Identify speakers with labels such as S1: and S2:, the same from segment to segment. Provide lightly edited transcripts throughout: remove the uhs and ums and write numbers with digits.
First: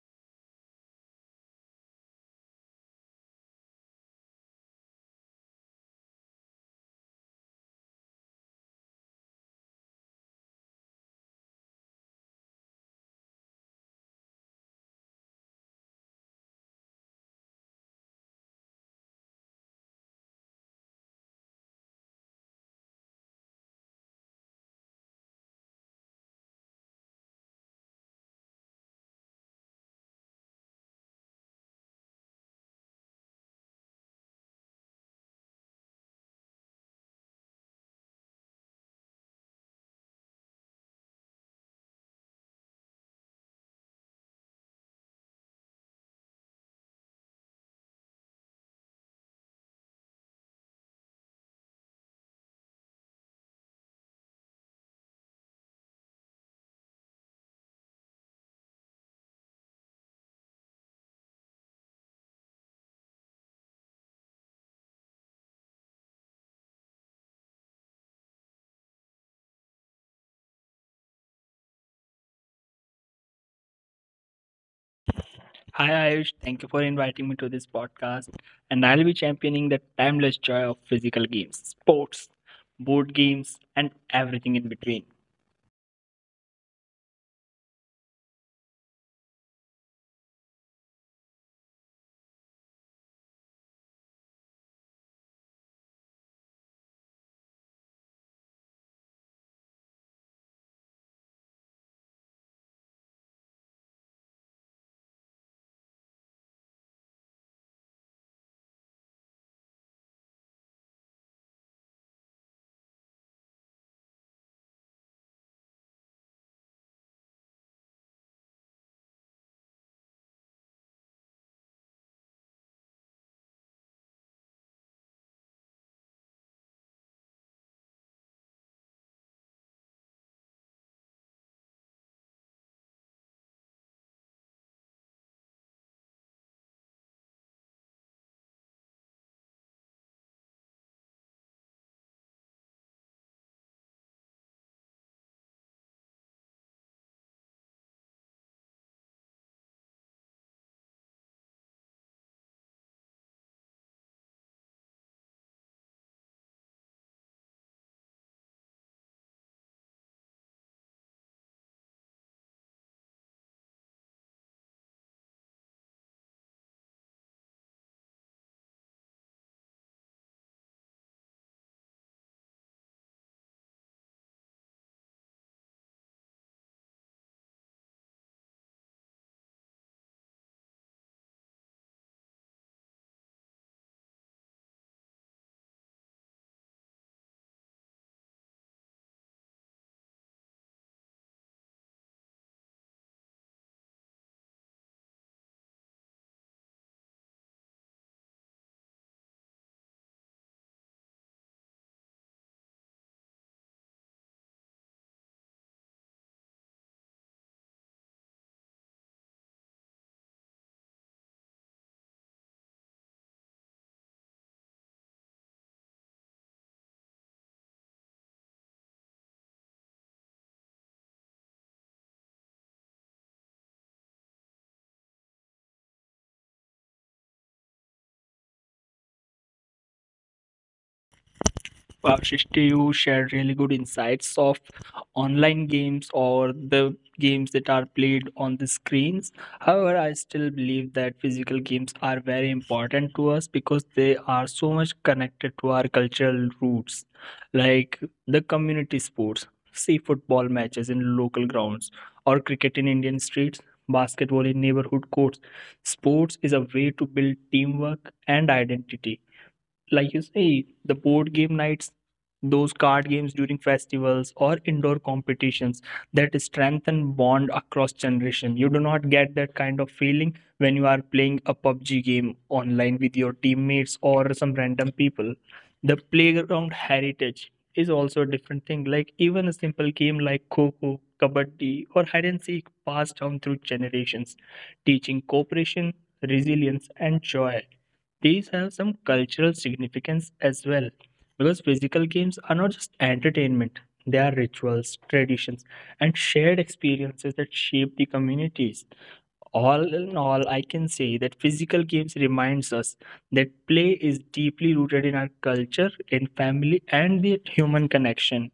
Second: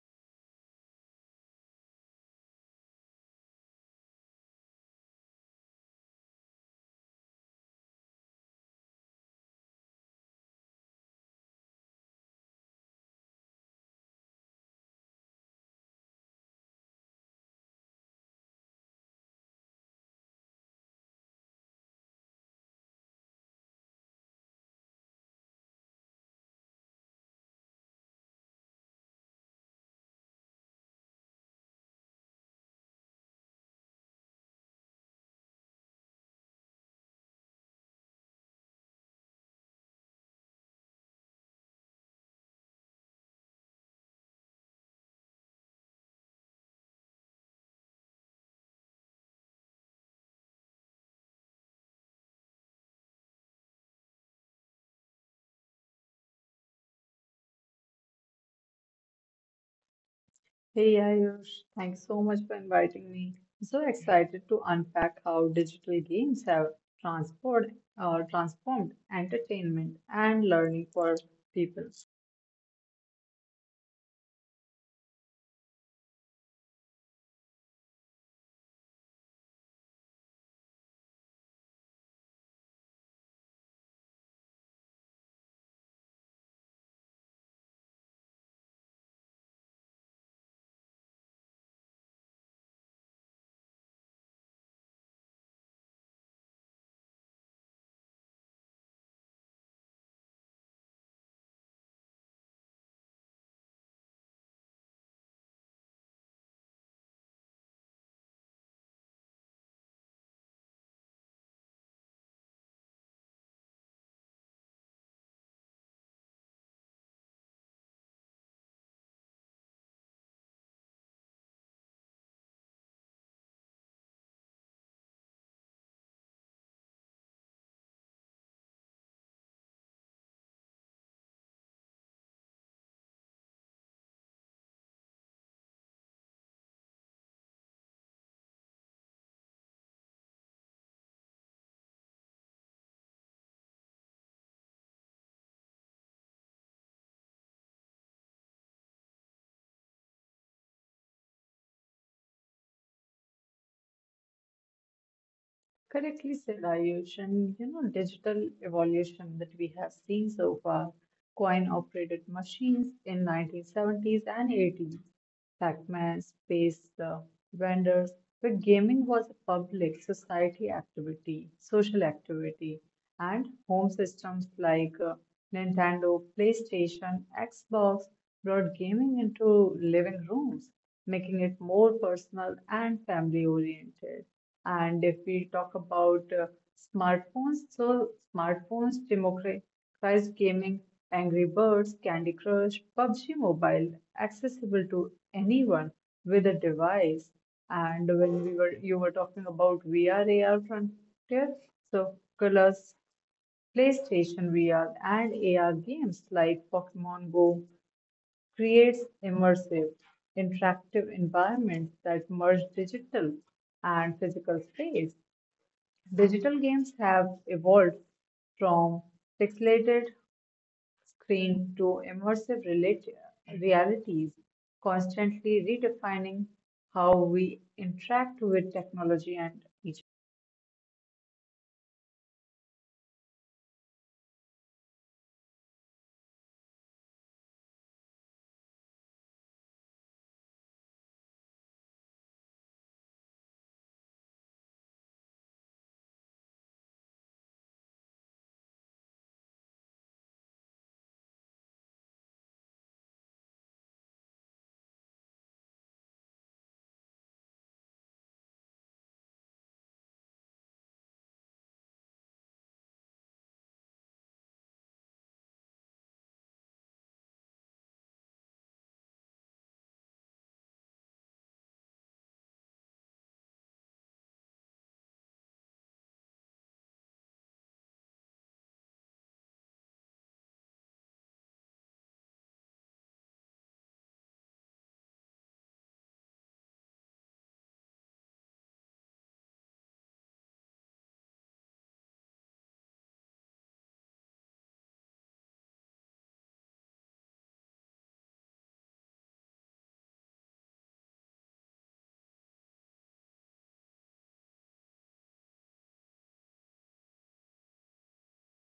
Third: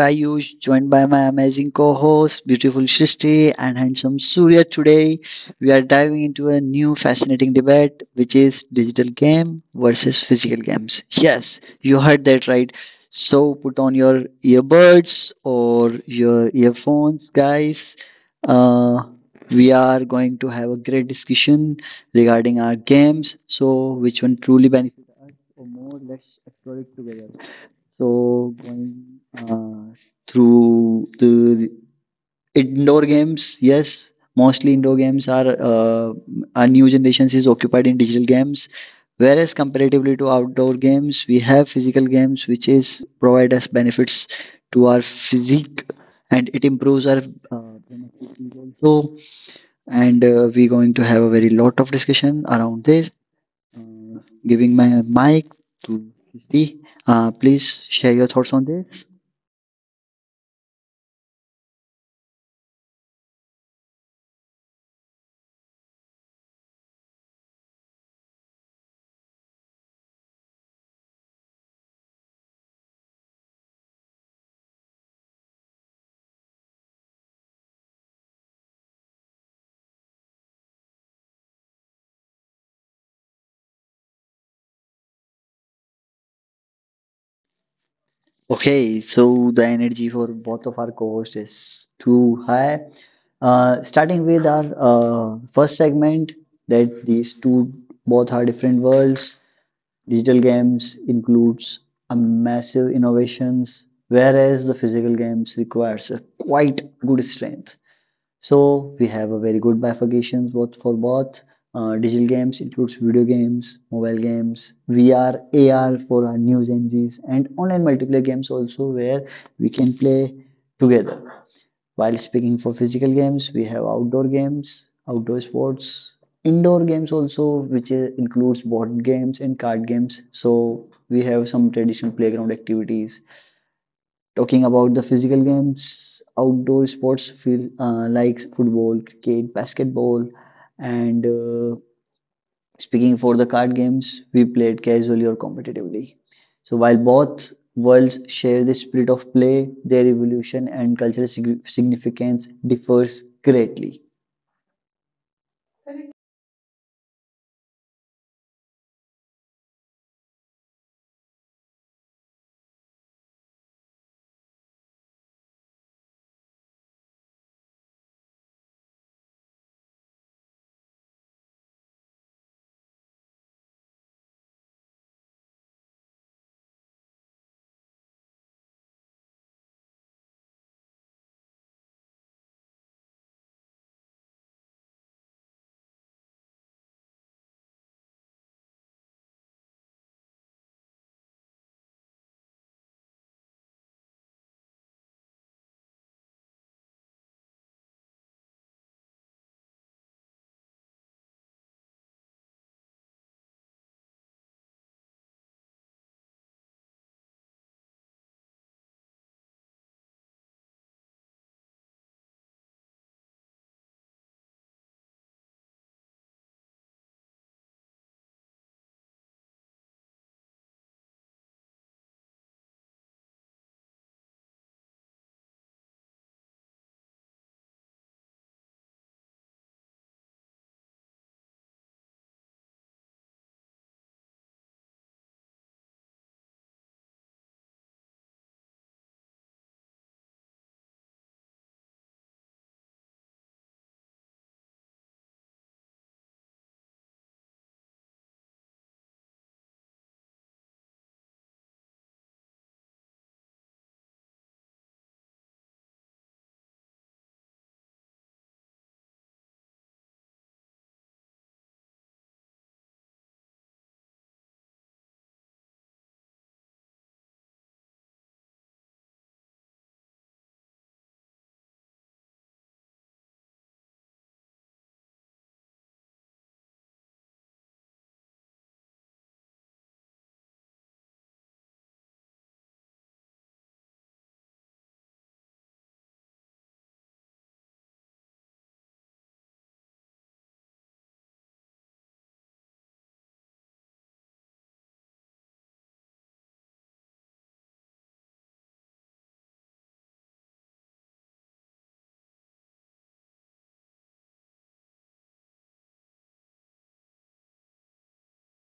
S1: Ayush, joined by my amazing co-host, beautiful Shristi and handsome Surya. Today, we are diving into a new fascinating debate, which is digital game versus physical games. Yes, you heard that right. So put on your earbuds or your earphones, guys. Uh, we are going to have a great discussion regarding our games. So, which one truly benefits? For more. Let's explore it together. So, going uh, through the indoor games, yes, mostly indoor games are our new generations is occupied in digital games. Whereas comparatively to outdoor games, we have physical games which is provide us benefits to our physique and it improves our benefits also. And we're going to have a very lot of discussion around this, giving my mic to Srishti. Please share your thoughts on this.
S2: Hey Ayush, thanks so much for inviting me. I'm so excited to unpack how digital games have transformed, transformed entertainment and learning for people.
S3: Hi Ayush, thank you for inviting me to this podcast. And I'll be championing the timeless joy of physical games, sports, board games, and everything in between.
S1: Okay, so the energy for both of our co-hosts is too high. Starting with our first segment, that these two both are different worlds. Digital games includes a massive innovations, whereas the physical games requires a quite good strength. So we have a very good bifurcation both for both digital games includes video games, mobile games, VR, AR for our new Gen Zs, and online multiplayer games also where we can play together. While speaking for physical games, we have outdoor games, outdoor sports, indoor games also, which includes board games and card games. So we have some traditional playground activities talking about the physical games, outdoor sports feel, like football, cricket, basketball, and speaking for the card games, we played casually or competitively. So while both worlds share the spirit of play, their evolution and cultural significance differs greatly.
S2: Correctly said, Ayush, and you know, digital evolution that we have seen so far, coin-operated machines in 1970s and 80s, Pac-Man, space vendors, but gaming was a public society activity, social activity. And home systems like Nintendo, PlayStation, Xbox brought gaming into living rooms, making it more personal and family oriented. And if we talk about smartphones, so smartphones democratized gaming, Angry Birds, Candy Crush, PUBG Mobile, accessible to anyone with a device. And when we were you were talking about VR AR frontier, so Oculus, PlayStation VR, and AR games like Pokemon Go creates immersive, interactive environments that merge digital and physical space. Digital games have evolved from pixelated screen to immersive realities, constantly redefining how we interact with technology and each.
S3: Wow, Shrishti, you shared really good insights of online games or the games that are played on the screens. However, I still believe that physical games are very important to us because they are so much connected to our cultural roots, like the community sports. See football matches in local grounds or cricket in Indian streets, basketball in neighborhood courts. Sports is a way to build teamwork and identity like you say, the board game nights, those card games during festivals or indoor competitions that strengthen bond across generation. You do not get that kind of feeling when you are playing a PUBG game online with your teammates or some random people. The playground heritage is also a different thing. Like even a simple game like Coco, Kabaddi, or hide and seek passed down through generations, teaching cooperation, resilience, and joy, these have some cultural significance as well because physical games are not just entertainment, they are rituals, traditions, and shared experiences that shape the communities. All in all, I can say that physical games reminds us that play is deeply rooted in our culture, in family, and the human connection.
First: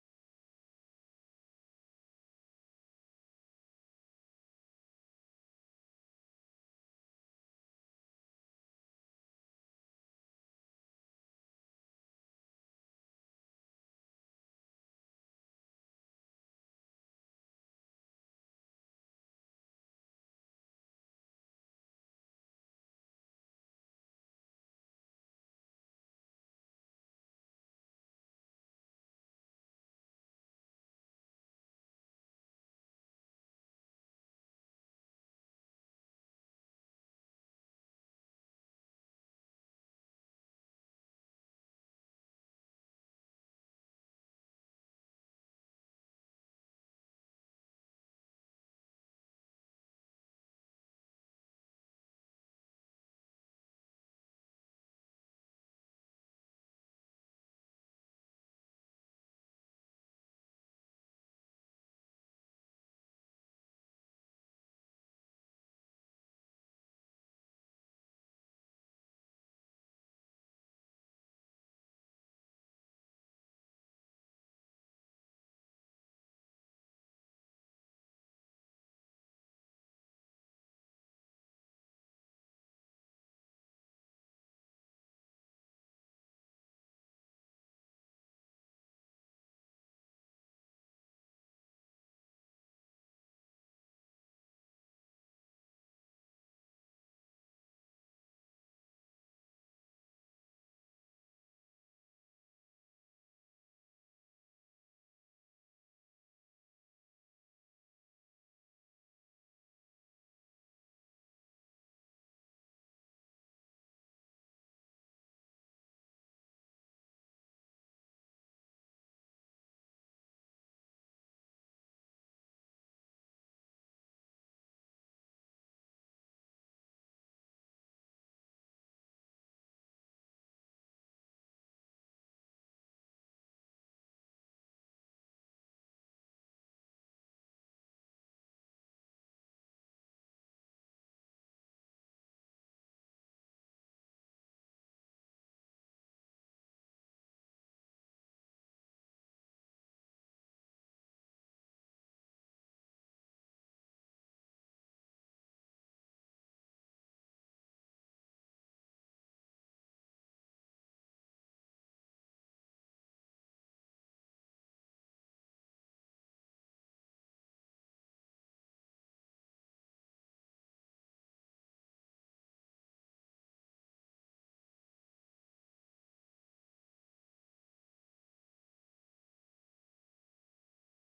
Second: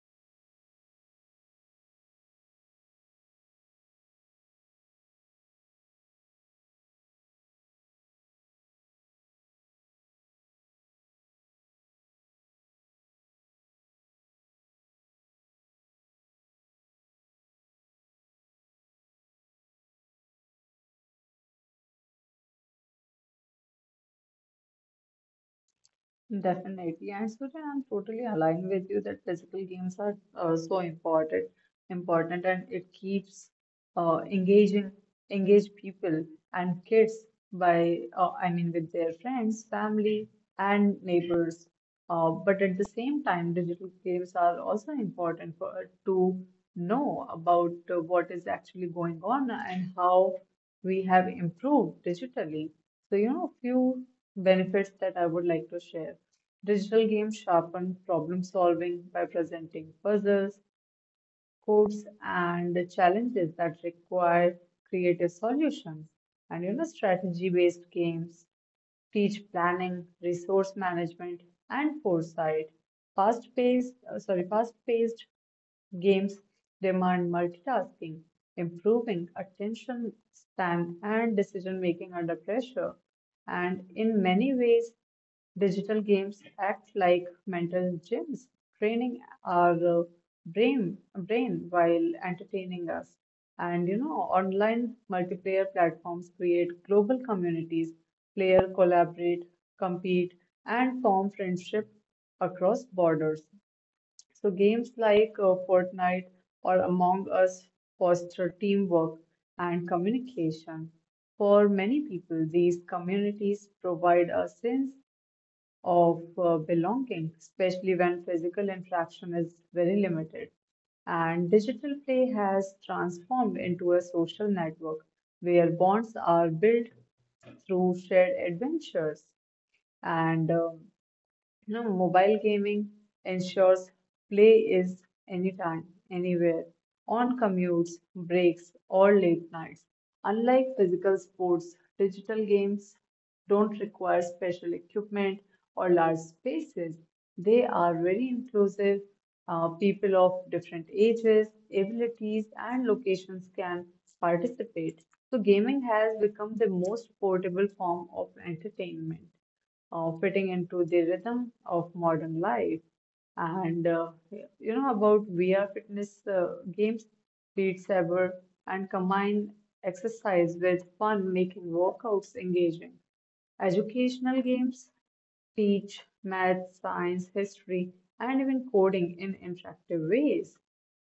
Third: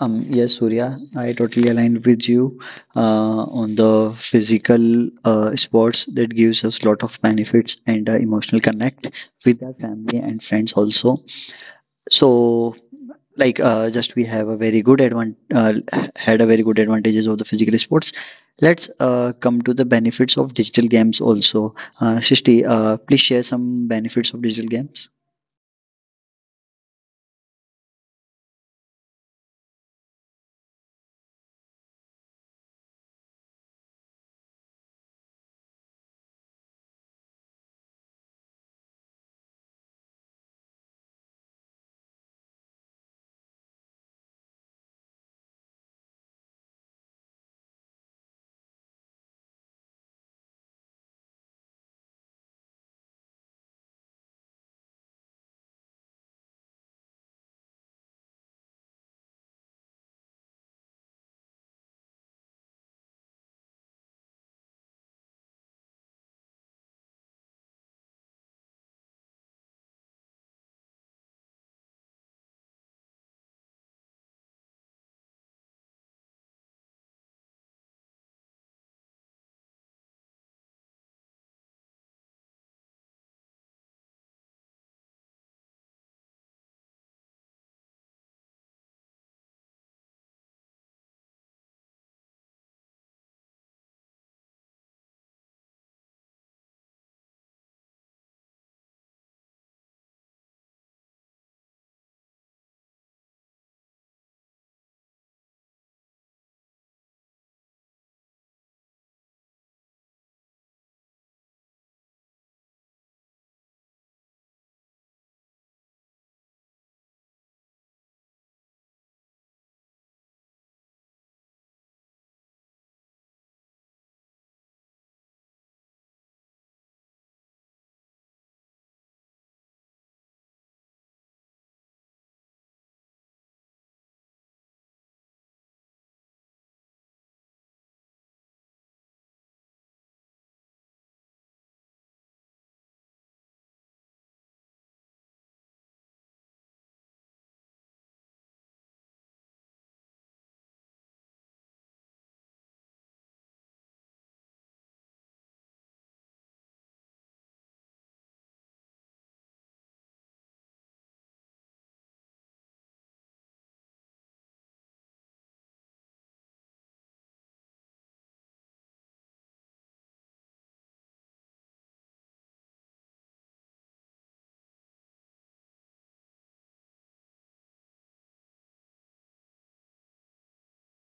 S1: Yes, Surya, I totally aligned with you on the physical sports that gives us lot of benefits and emotional connect with our family and friends also. So, like just we have a very good had a very good advantages of the physical sports. Let's come to the benefits of digital games also. Shishti, please share some benefits of digital games.
S2: Definitely. And Surya, I'm totally aligned with you that physical games are so important and it keeps engaging engaged people and kids by with their friends, family, and neighbors. But at the same time, digital games are also important for to know about what is actually going on and how we have improved digitally. So, you know, few benefits that I would like to share. Digital games sharpen problem solving by presenting puzzles, hopes and challenges that require creative solutions, and you know, strategy based games teach planning, resource management, and foresight. Fast paced games demand multitasking, improving attention span and decision making under pressure. And in many ways, digital games act like mental gyms, training our brain while entertaining us. And you know, online multiplayer platforms create global communities. Player collaborate, compete, and form friendships across borders. So games like Fortnite or Among Us foster teamwork and communication. For many people, these communities provide a sense of belonging, especially when physical interaction is very limited. And digital play has transformed into a social network where bonds are built through shared adventures. And you know, mobile gaming ensures play is anytime, anywhere, on commutes, breaks, or late nights. Unlike physical sports, digital games don't require special equipment or large spaces. They are very inclusive. People of different ages, abilities, and locations can participate. So, gaming has become the most portable form of entertainment, fitting into the rhythm of modern life. And you know about VR fitness games, Beat Saber, and combine exercise with fun, making workouts engaging. Educational games teach math, science, history, and even coding in interactive ways.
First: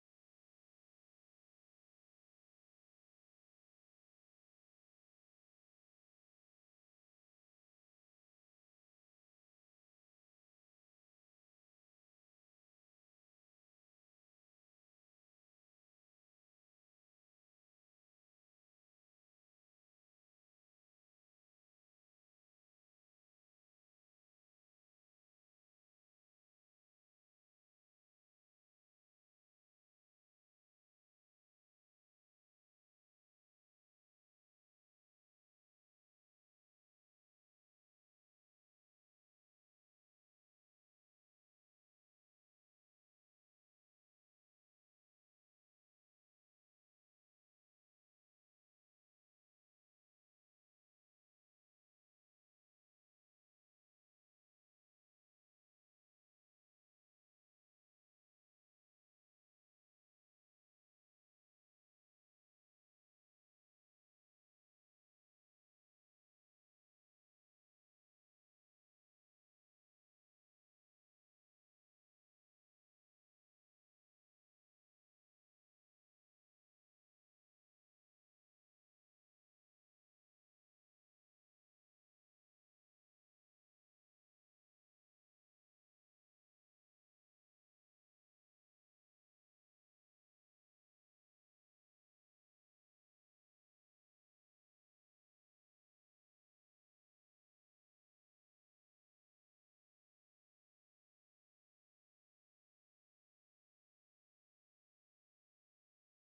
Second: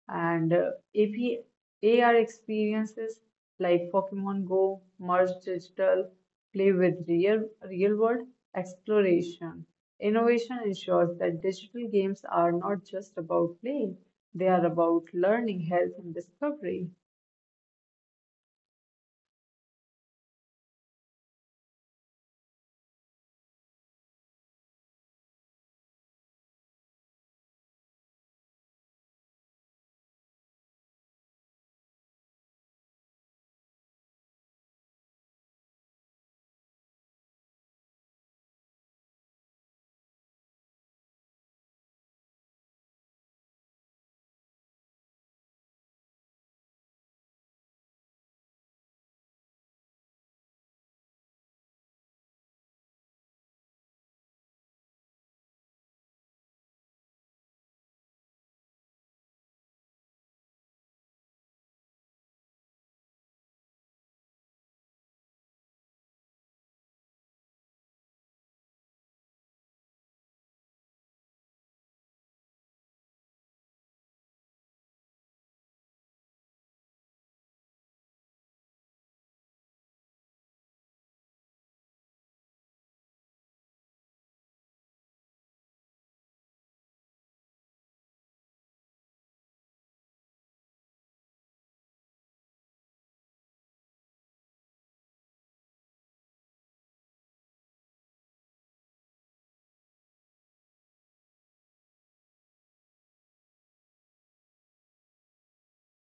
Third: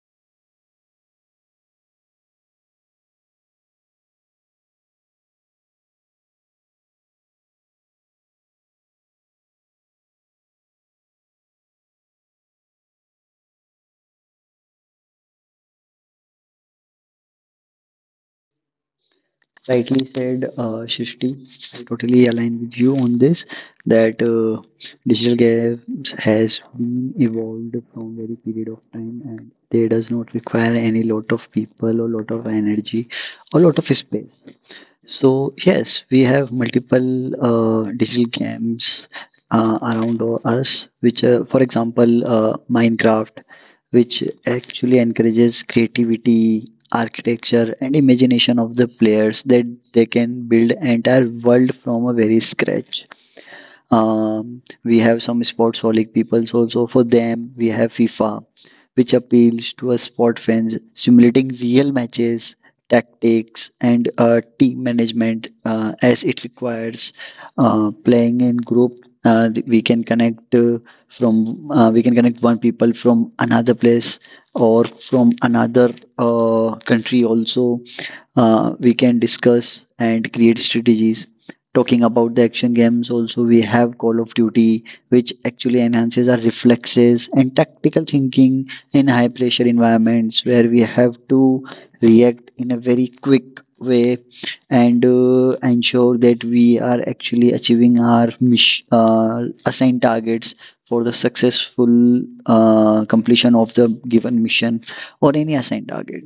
S2: And AP, experiences like Pokemon Go, Merge Digital, play with real world exploration. Innovation ensures that digital games are not just about play, they are about learning, health, and discovery.
S1: Rightly said, Shishti. I totally align with you on this that digital games has been evolved from very period of time and they does not require any lot of people or lot of energy or lot of space. So yes, we have multiple digital games around us, which, for example, Minecraft, which actually encourages creativity, architecture, and imagination of the players that they can build entire world from a very scratch. We have some sportsaholic peoples also. For them, we have FIFA, which appeals to a sport fans, simulating real matches, tactics, and team management as it requires playing in group. Uh, th- we can connect uh, we can connect one people from another place or from another country also. We can discuss and create strategies. Talking about the action games, also we have Call of Duty, which actually enhances our reflexes and tactical thinking in high pressure environments where we have to react in a very quick way and ensure that we are actually achieving our assigned targets for the successful completion of the given mission or any assigned target.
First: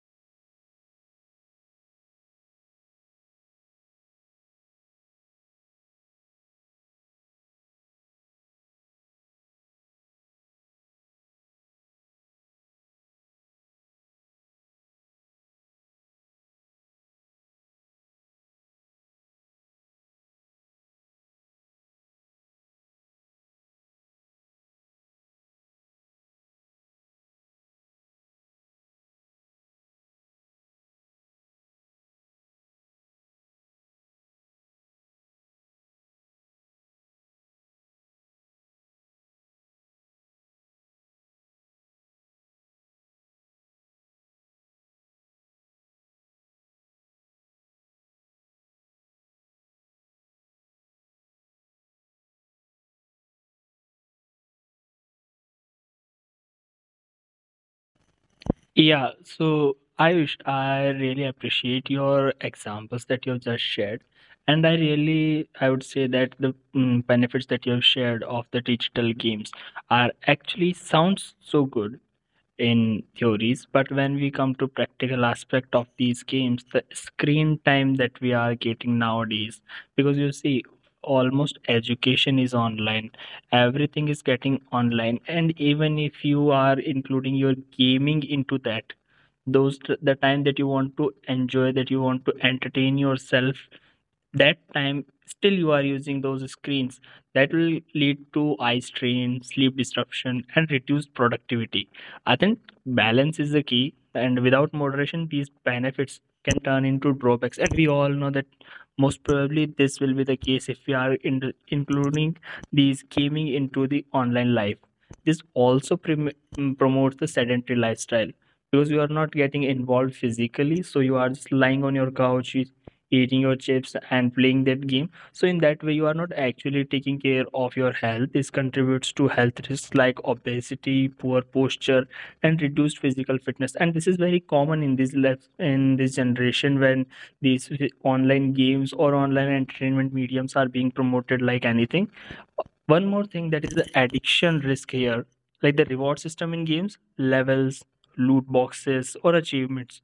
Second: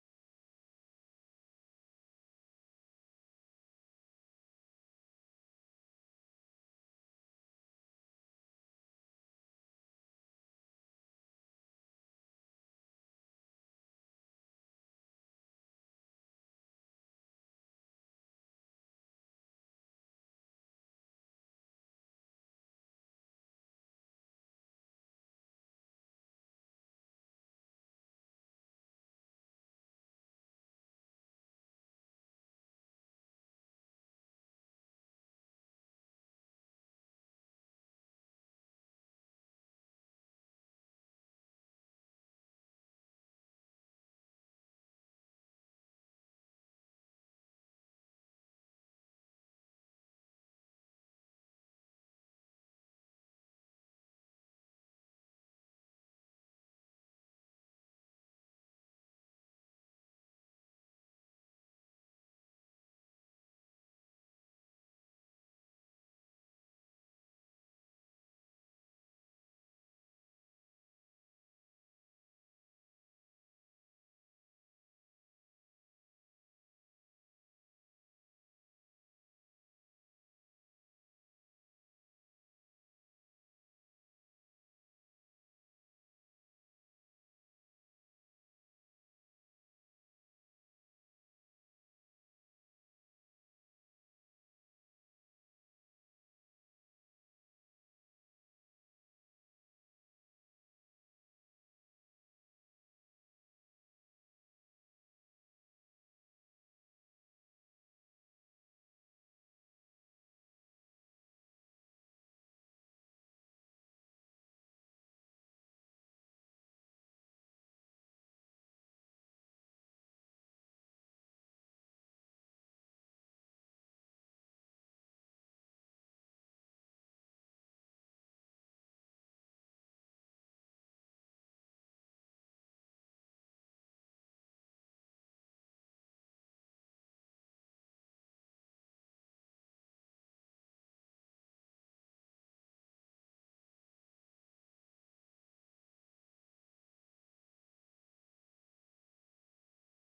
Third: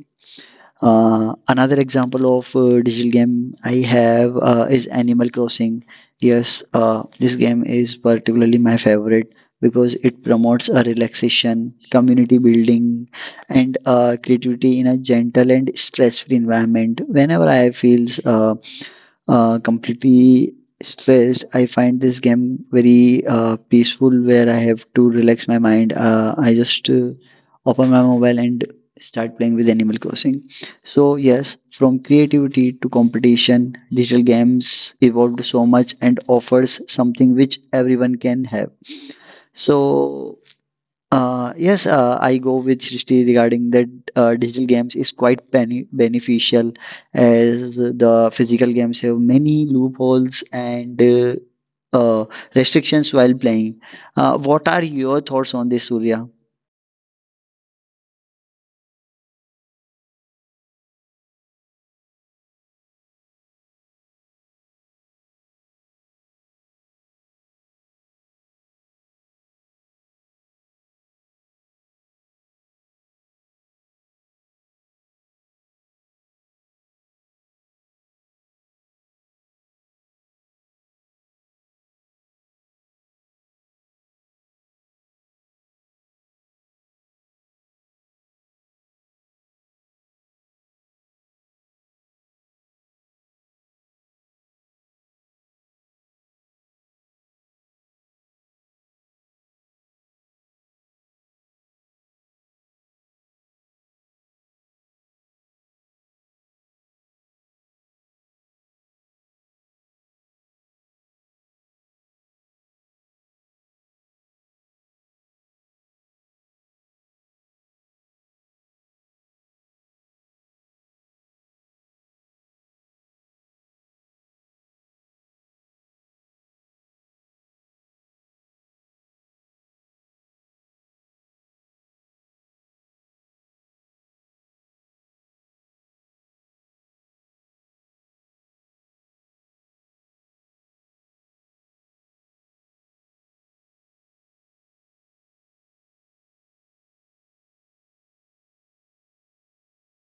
S1: Another example of digital game I have is Animal Crossing. Yes, this game is particularly my favorite because it promotes a relaxation, community building, and creativity in a gentle and stress-free environment. Whenever I feels completely stressed, I find this game very peaceful where I have to relax my mind. I just open my mobile and start playing with Animal Crossing. So, yes, from creativity to competition, digital games evolved so much and offers something which everyone can have. So, yes, I go with Srishti regarding that digital games is quite beneficial as the physical games have many loopholes and uh, restrictions while playing. What are your thoughts on this, Surya?
S3: Yeah, so Ayush, I really appreciate your examples that you've just shared. And I really, I would say that the benefits that you've shared of the digital games are actually sounds so good in theories, but when we come to practical aspect of these games, the screen time that we are getting nowadays, because you see almost education is online, everything is getting online, and even if you are including your gaming into that, those the time that you want to enjoy, that you want to entertain yourself, that time still you are using those screens, that will lead to eye strain, sleep disruption, and reduced productivity. I think balance is the key, and without moderation these benefits can turn into drawbacks, and we all know that most probably this will be the case if we are in, including these gaming into the online life. This also promotes the sedentary lifestyle because you are not getting involved physically, so you are just lying on your couch, you eating your chips and playing that game. So in that way you are not actually taking care of your health. This contributes to health risks like obesity, poor posture, and reduced physical fitness, and this is very common in this life, in this generation, when these online games or online entertainment mediums are being promoted like anything. One more thing that is the addiction risk here, like the reward system in games, levels, loot boxes, or achievements,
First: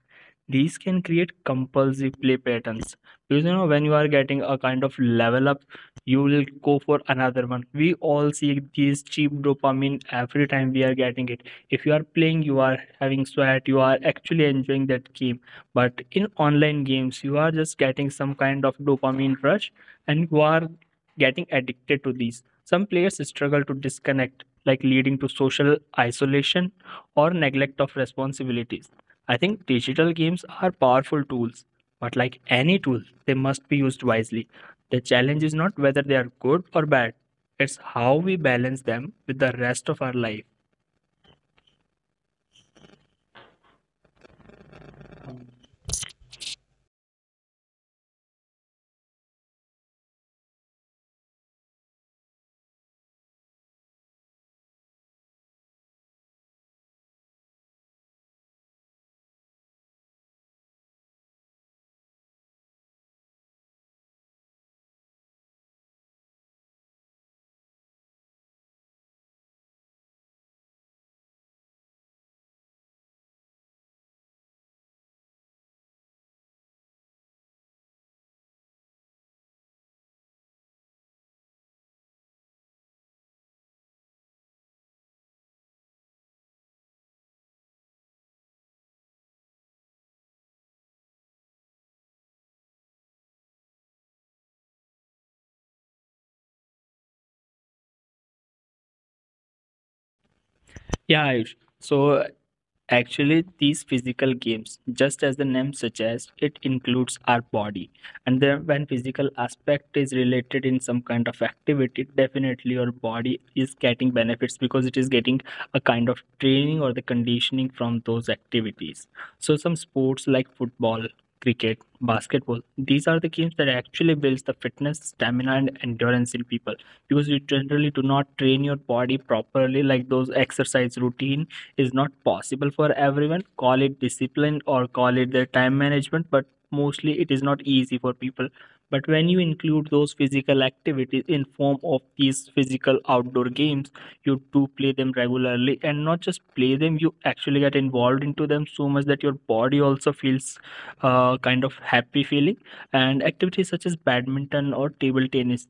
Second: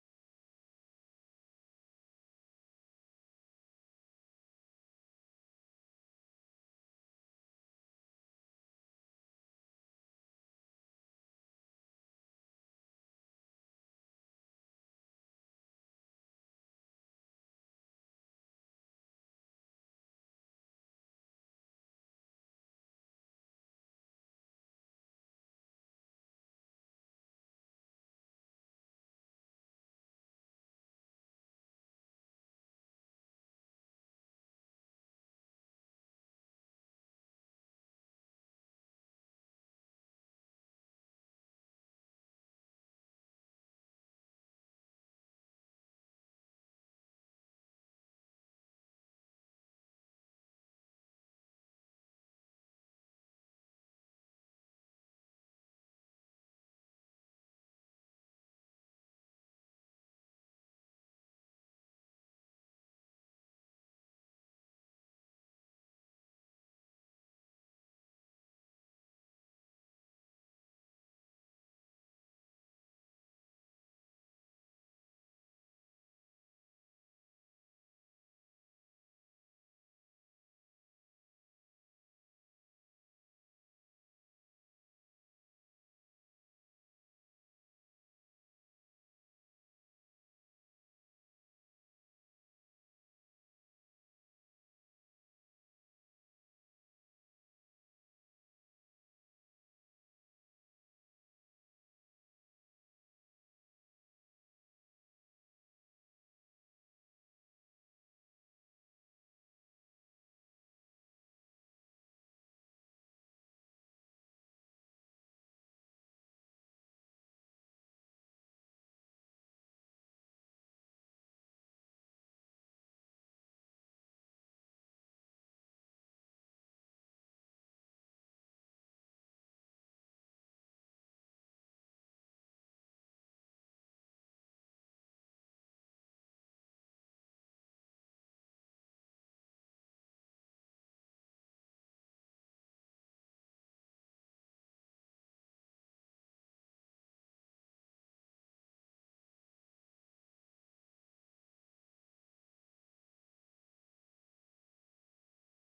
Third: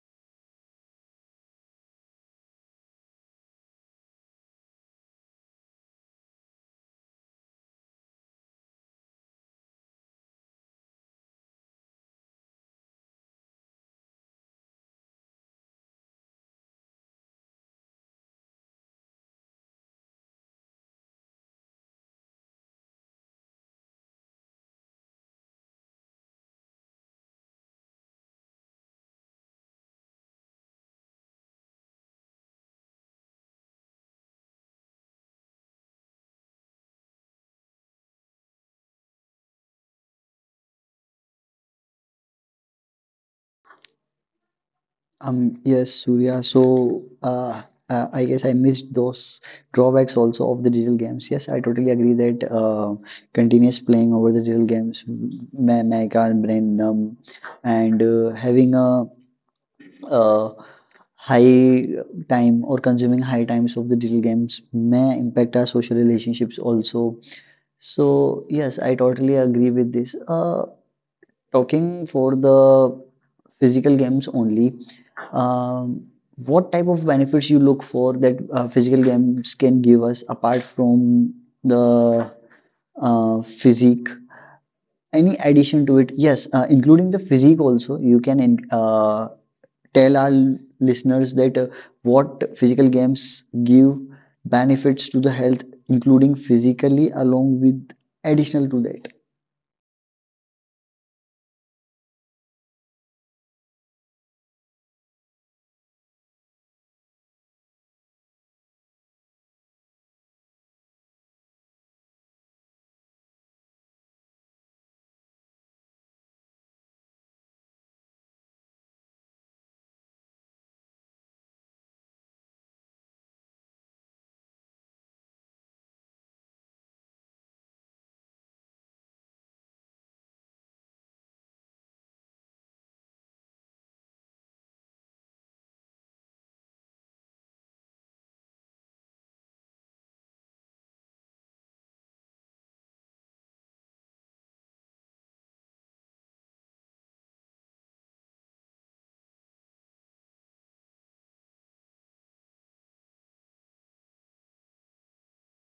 S3: these can create compulsive play patterns. Because you know, when you are getting a kind of level up, you will go for another one. We all see these cheap dopamine every time we are getting it. If you are playing, you are having sweat, you are actually enjoying that game. But in online games, you are just getting some kind of dopamine rush and you are getting addicted to these. Some players struggle to disconnect, like leading to social isolation or neglect of responsibilities. I think digital games are powerful tools, but like any tool, they must be used wisely. The challenge is not whether they are good or bad, it's how we balance them with the rest of our life.
S1: Yes, Surya. So, I guess I missed those drawbacks also of the digital games. Yes, I totally agree that continuous playing over the digital games may make our brain numb, and having a uh, high time or consuming high times of the digital games may impact our social relationships also. So, yes, I totally agree with this. Talking for the physical games only, um, what type of benefits you look for that physical games can give us apart from the physique? Any addition to it? Yes, including the physique also. You can uh, tell our listeners that what physical games give benefits to the health, including physically, along with additional to that.
S3: Yeah, Ayush. So actually, these physical games, just as the name suggests, it includes our body. And then when physical aspect is related in some kind of activity, definitely your body is getting benefits because it is getting a kind of training or the conditioning from those activities. So some sports like football, cricket, basketball, these are the games that actually builds the fitness, stamina, and endurance in people, because you generally do not train your body properly. Like those exercise routine is not possible for everyone, call it discipline or call it their time management, but mostly it is not easy for people. But when you include those physical activities in form of these physical outdoor games, you do play them regularly, and not just play them, you actually get involved into them so much that your body also feels kind of happy feeling. And activities such as badminton or table tennis,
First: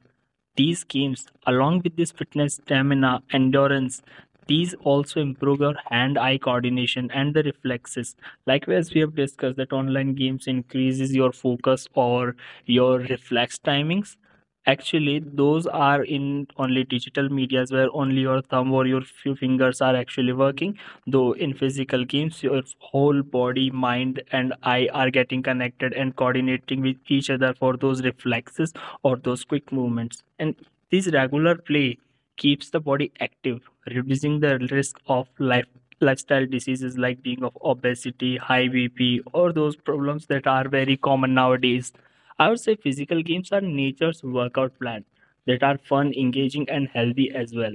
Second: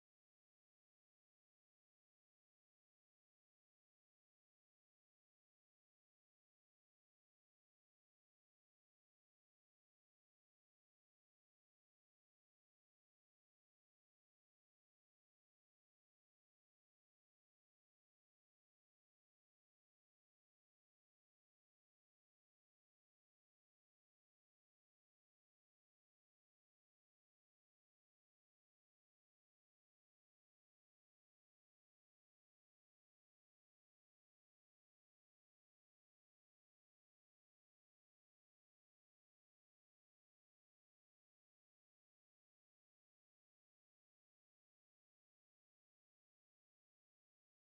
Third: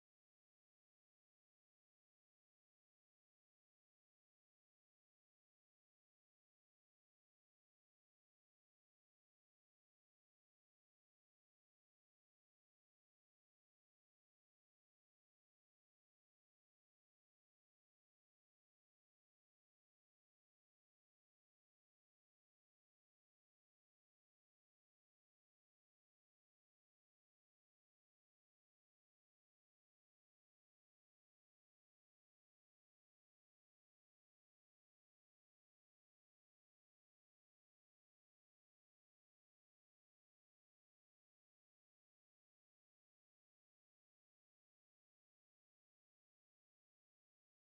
S3: these games, along with this fitness, stamina, endurance, these also improve your hand-eye coordination and the reflexes. Likewise, we have discussed that online games increases your focus or your reflex timings. Actually, those are in only digital medias where only your thumb or your few fingers are actually working. Though in physical games, your whole body, mind, and eye are getting connected and coordinating with each other for those reflexes or those quick movements. And this regular play keeps the body active, reducing the risk of lifestyle diseases like being of obesity, high BP, or those problems that are very common nowadays. I would say physical games are nature's workout plan that are fun, engaging, and healthy as well.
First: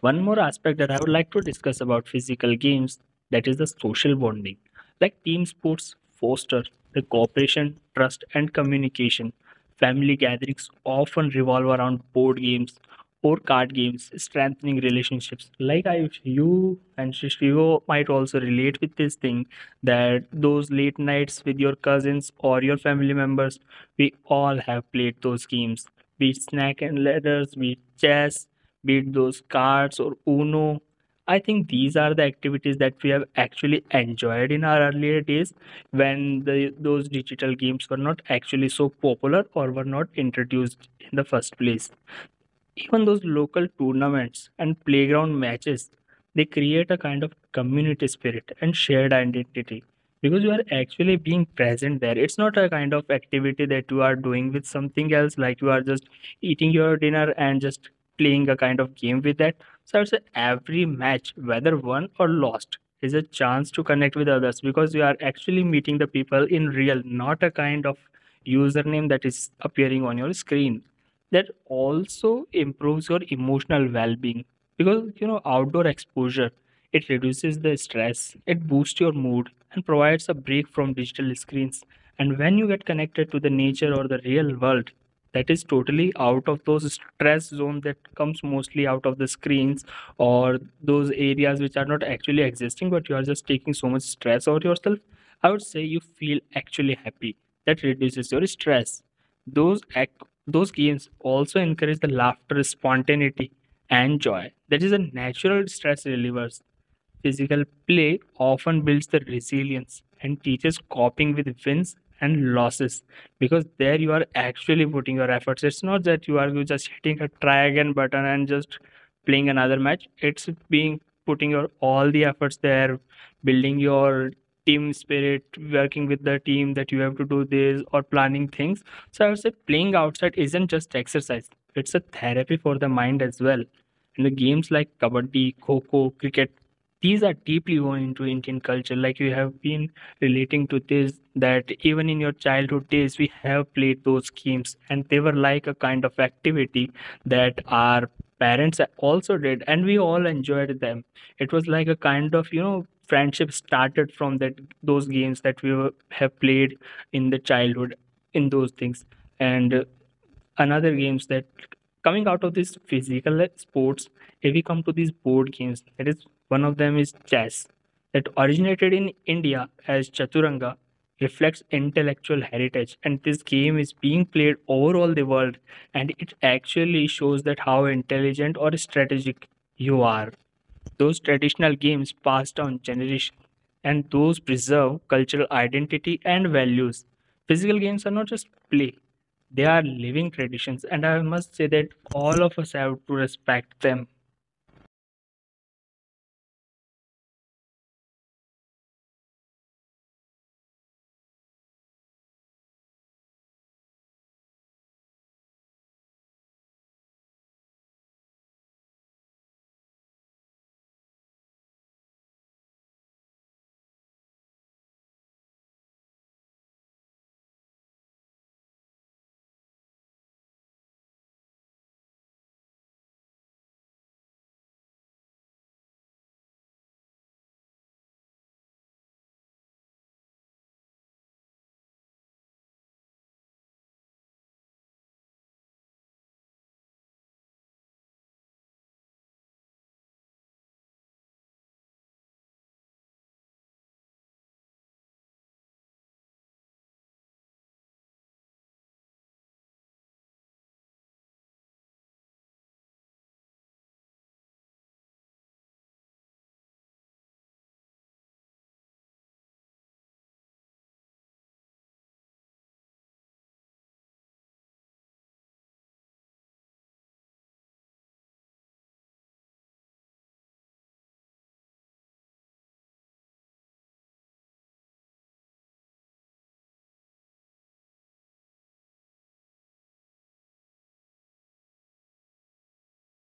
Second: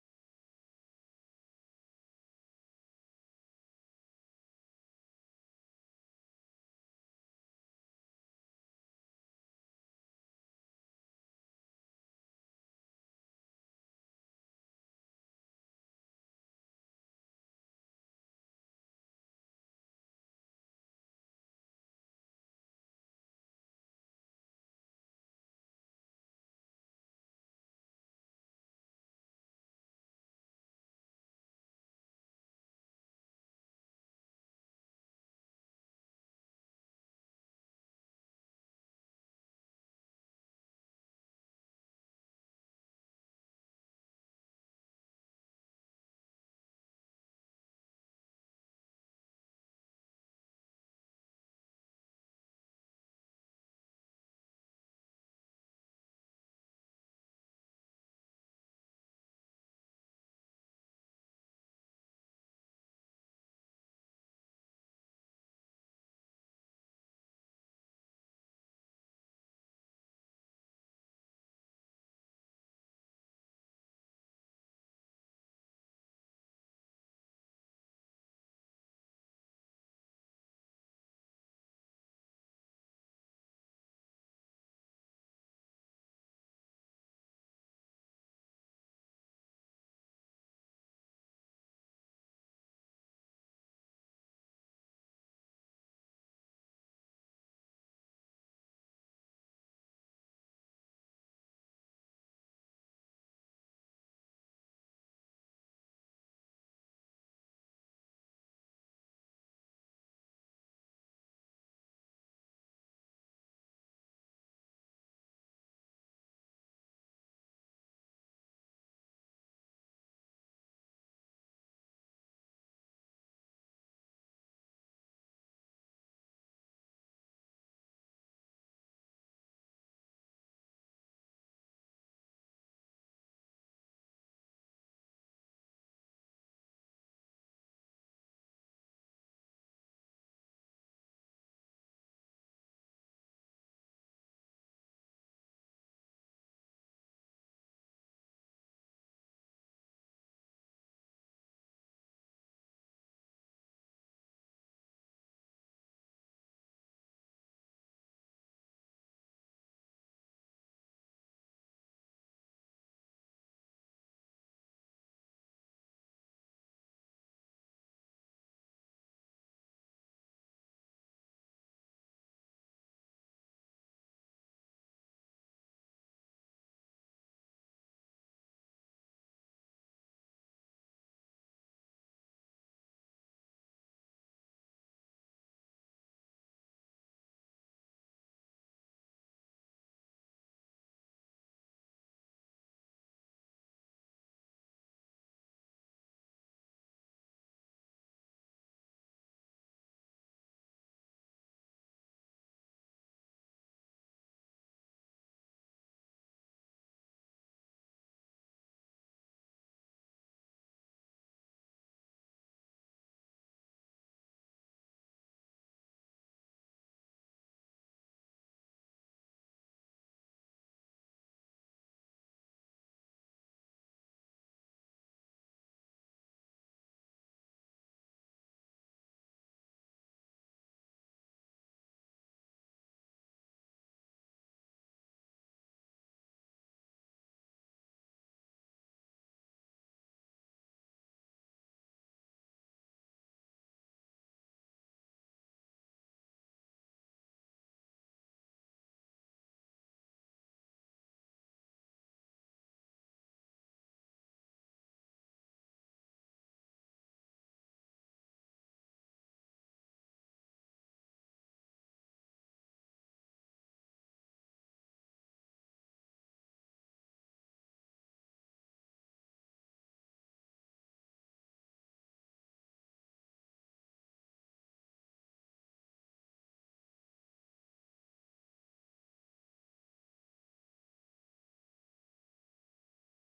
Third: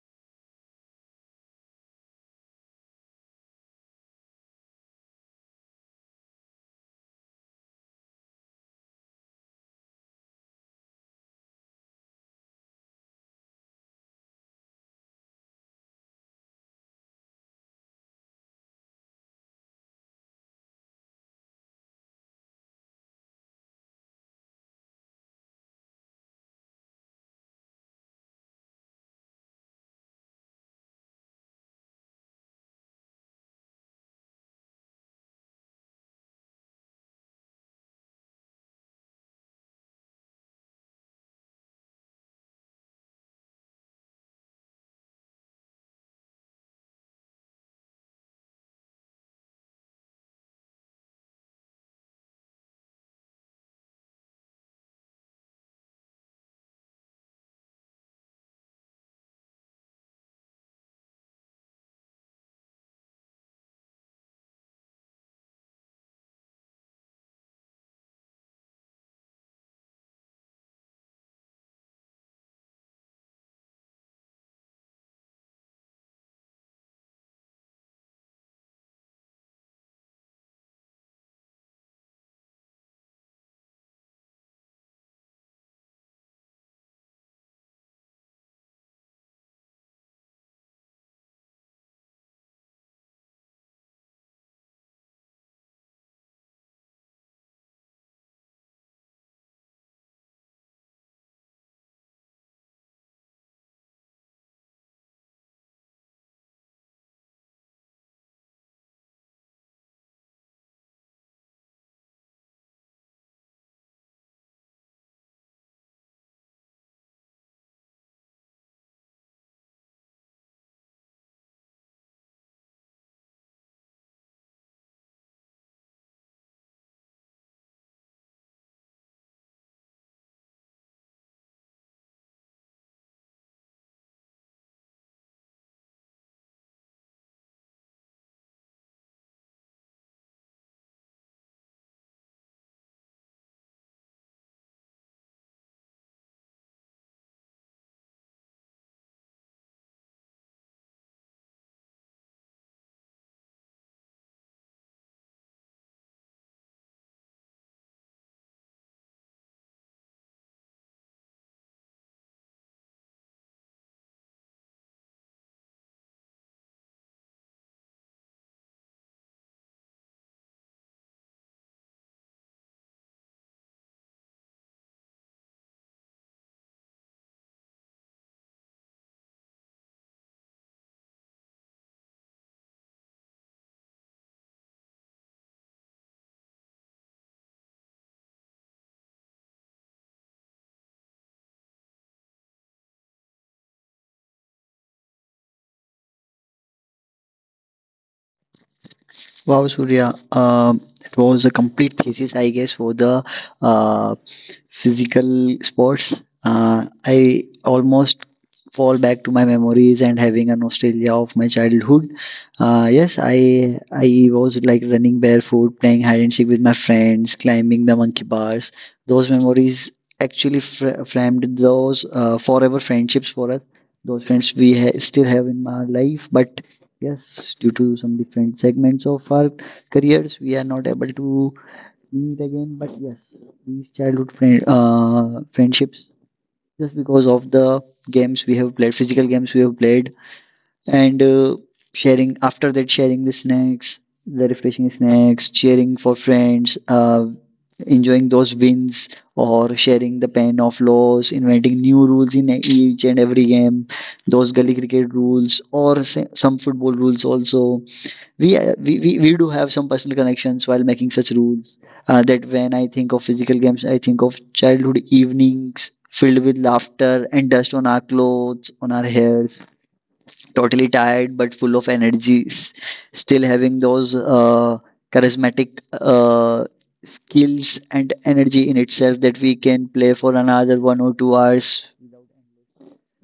S3: One more aspect that I would like to discuss about physical games, that is the social bonding. Like team sports foster the cooperation, trust, and communication. Family gatherings often revolve around board games or card games, strengthening relationships. Like I, you, and Shishio might also relate with this thing, that those late nights with your cousins or your family members, we all have played those games. Be it snack and ladders, be it chess, be it those cards or Uno. I think these are the activities that we have actually enjoyed in our earlier days, when those digital games were not actually so popular or were not introduced in the first place. Even those local tournaments and playground matches, they create a kind of community spirit and shared identity, because you are actually being present there. It's not a kind of activity that you are doing with something else, like you are just eating your dinner and just playing a kind of game with that. So I, every match, whether won or lost, is a chance to connect with others, because you are actually meeting the people in real, not a kind of username that is appearing on your screen. That also improves your emotional well-being, because you know outdoor exposure, it reduces the stress, it boosts your mood, and provides a break from digital screens. And when you get connected to the nature or the real world, that is totally out of those stress zone that comes mostly out of the screens or those areas which are not actually existing, but you are just taking so much stress over yourself. I would say you feel actually happy, that reduces your stress. Those those games also encourage the laughter, spontaneity, and joy. That is a natural stress reliever. Physical play often builds the resilience and teaches coping with wins and losses, because there you are actually putting your efforts. It's not that you are just hitting a try again button and just playing another match. It's being putting your all the efforts there, building your team spirit, working with the team that you have to do this, or planning things. So I would say playing outside isn't just exercise, it's a therapy for the mind as well. And the games like kabaddi, kho cricket, these are deeply woven into Indian culture. Like you have been relating to this, that even in your childhood days, we have played those games, and they were like a kind of activity that our parents also did, and we all enjoyed them. It was like a kind of, you know, friendship started from that, those games that have played in the childhood, in those things. And another games that coming out of this physical sports, if we come to these board games, that is one of them is chess, that originated in India as Chaturanga, reflects intellectual heritage, and this game is being played over all the world, and it actually shows that how intelligent or strategic you are. Those traditional games passed down generation, and those preserve cultural identity and values. Physical games are not just play, they are living traditions, and I must say that all of us have to respect them.
S1: Wow, Surya, it was a complete thesis, I guess, for the uh, physical sports. I almost fall back to my memories and having a nostalgia of my childhood. Yes, I was like running barefoot, playing hide and seek with my friends, climbing the monkey bars. Those memories actually framed those forever friendships for us. Those friends we still have in my life, but yes, due to some different segments of our careers, we are not able to meet again. But yes, these friendships, just because of the games we have played, physical games we have played, and sharing after that, sharing the snacks, the refreshing snacks, cheering for friends, enjoying those wins, or sharing the pain of loss, inventing new rules in each and every game, those gully cricket rules, or some football rules also we do have some personal connections while making such rules, that when I think of physical games, I think of childhood evenings filled with laughter and dust on our clothes, on our hairs, totally tired but full of energy, still having those charismatic skills and energy in itself that we can play for another one or two hours.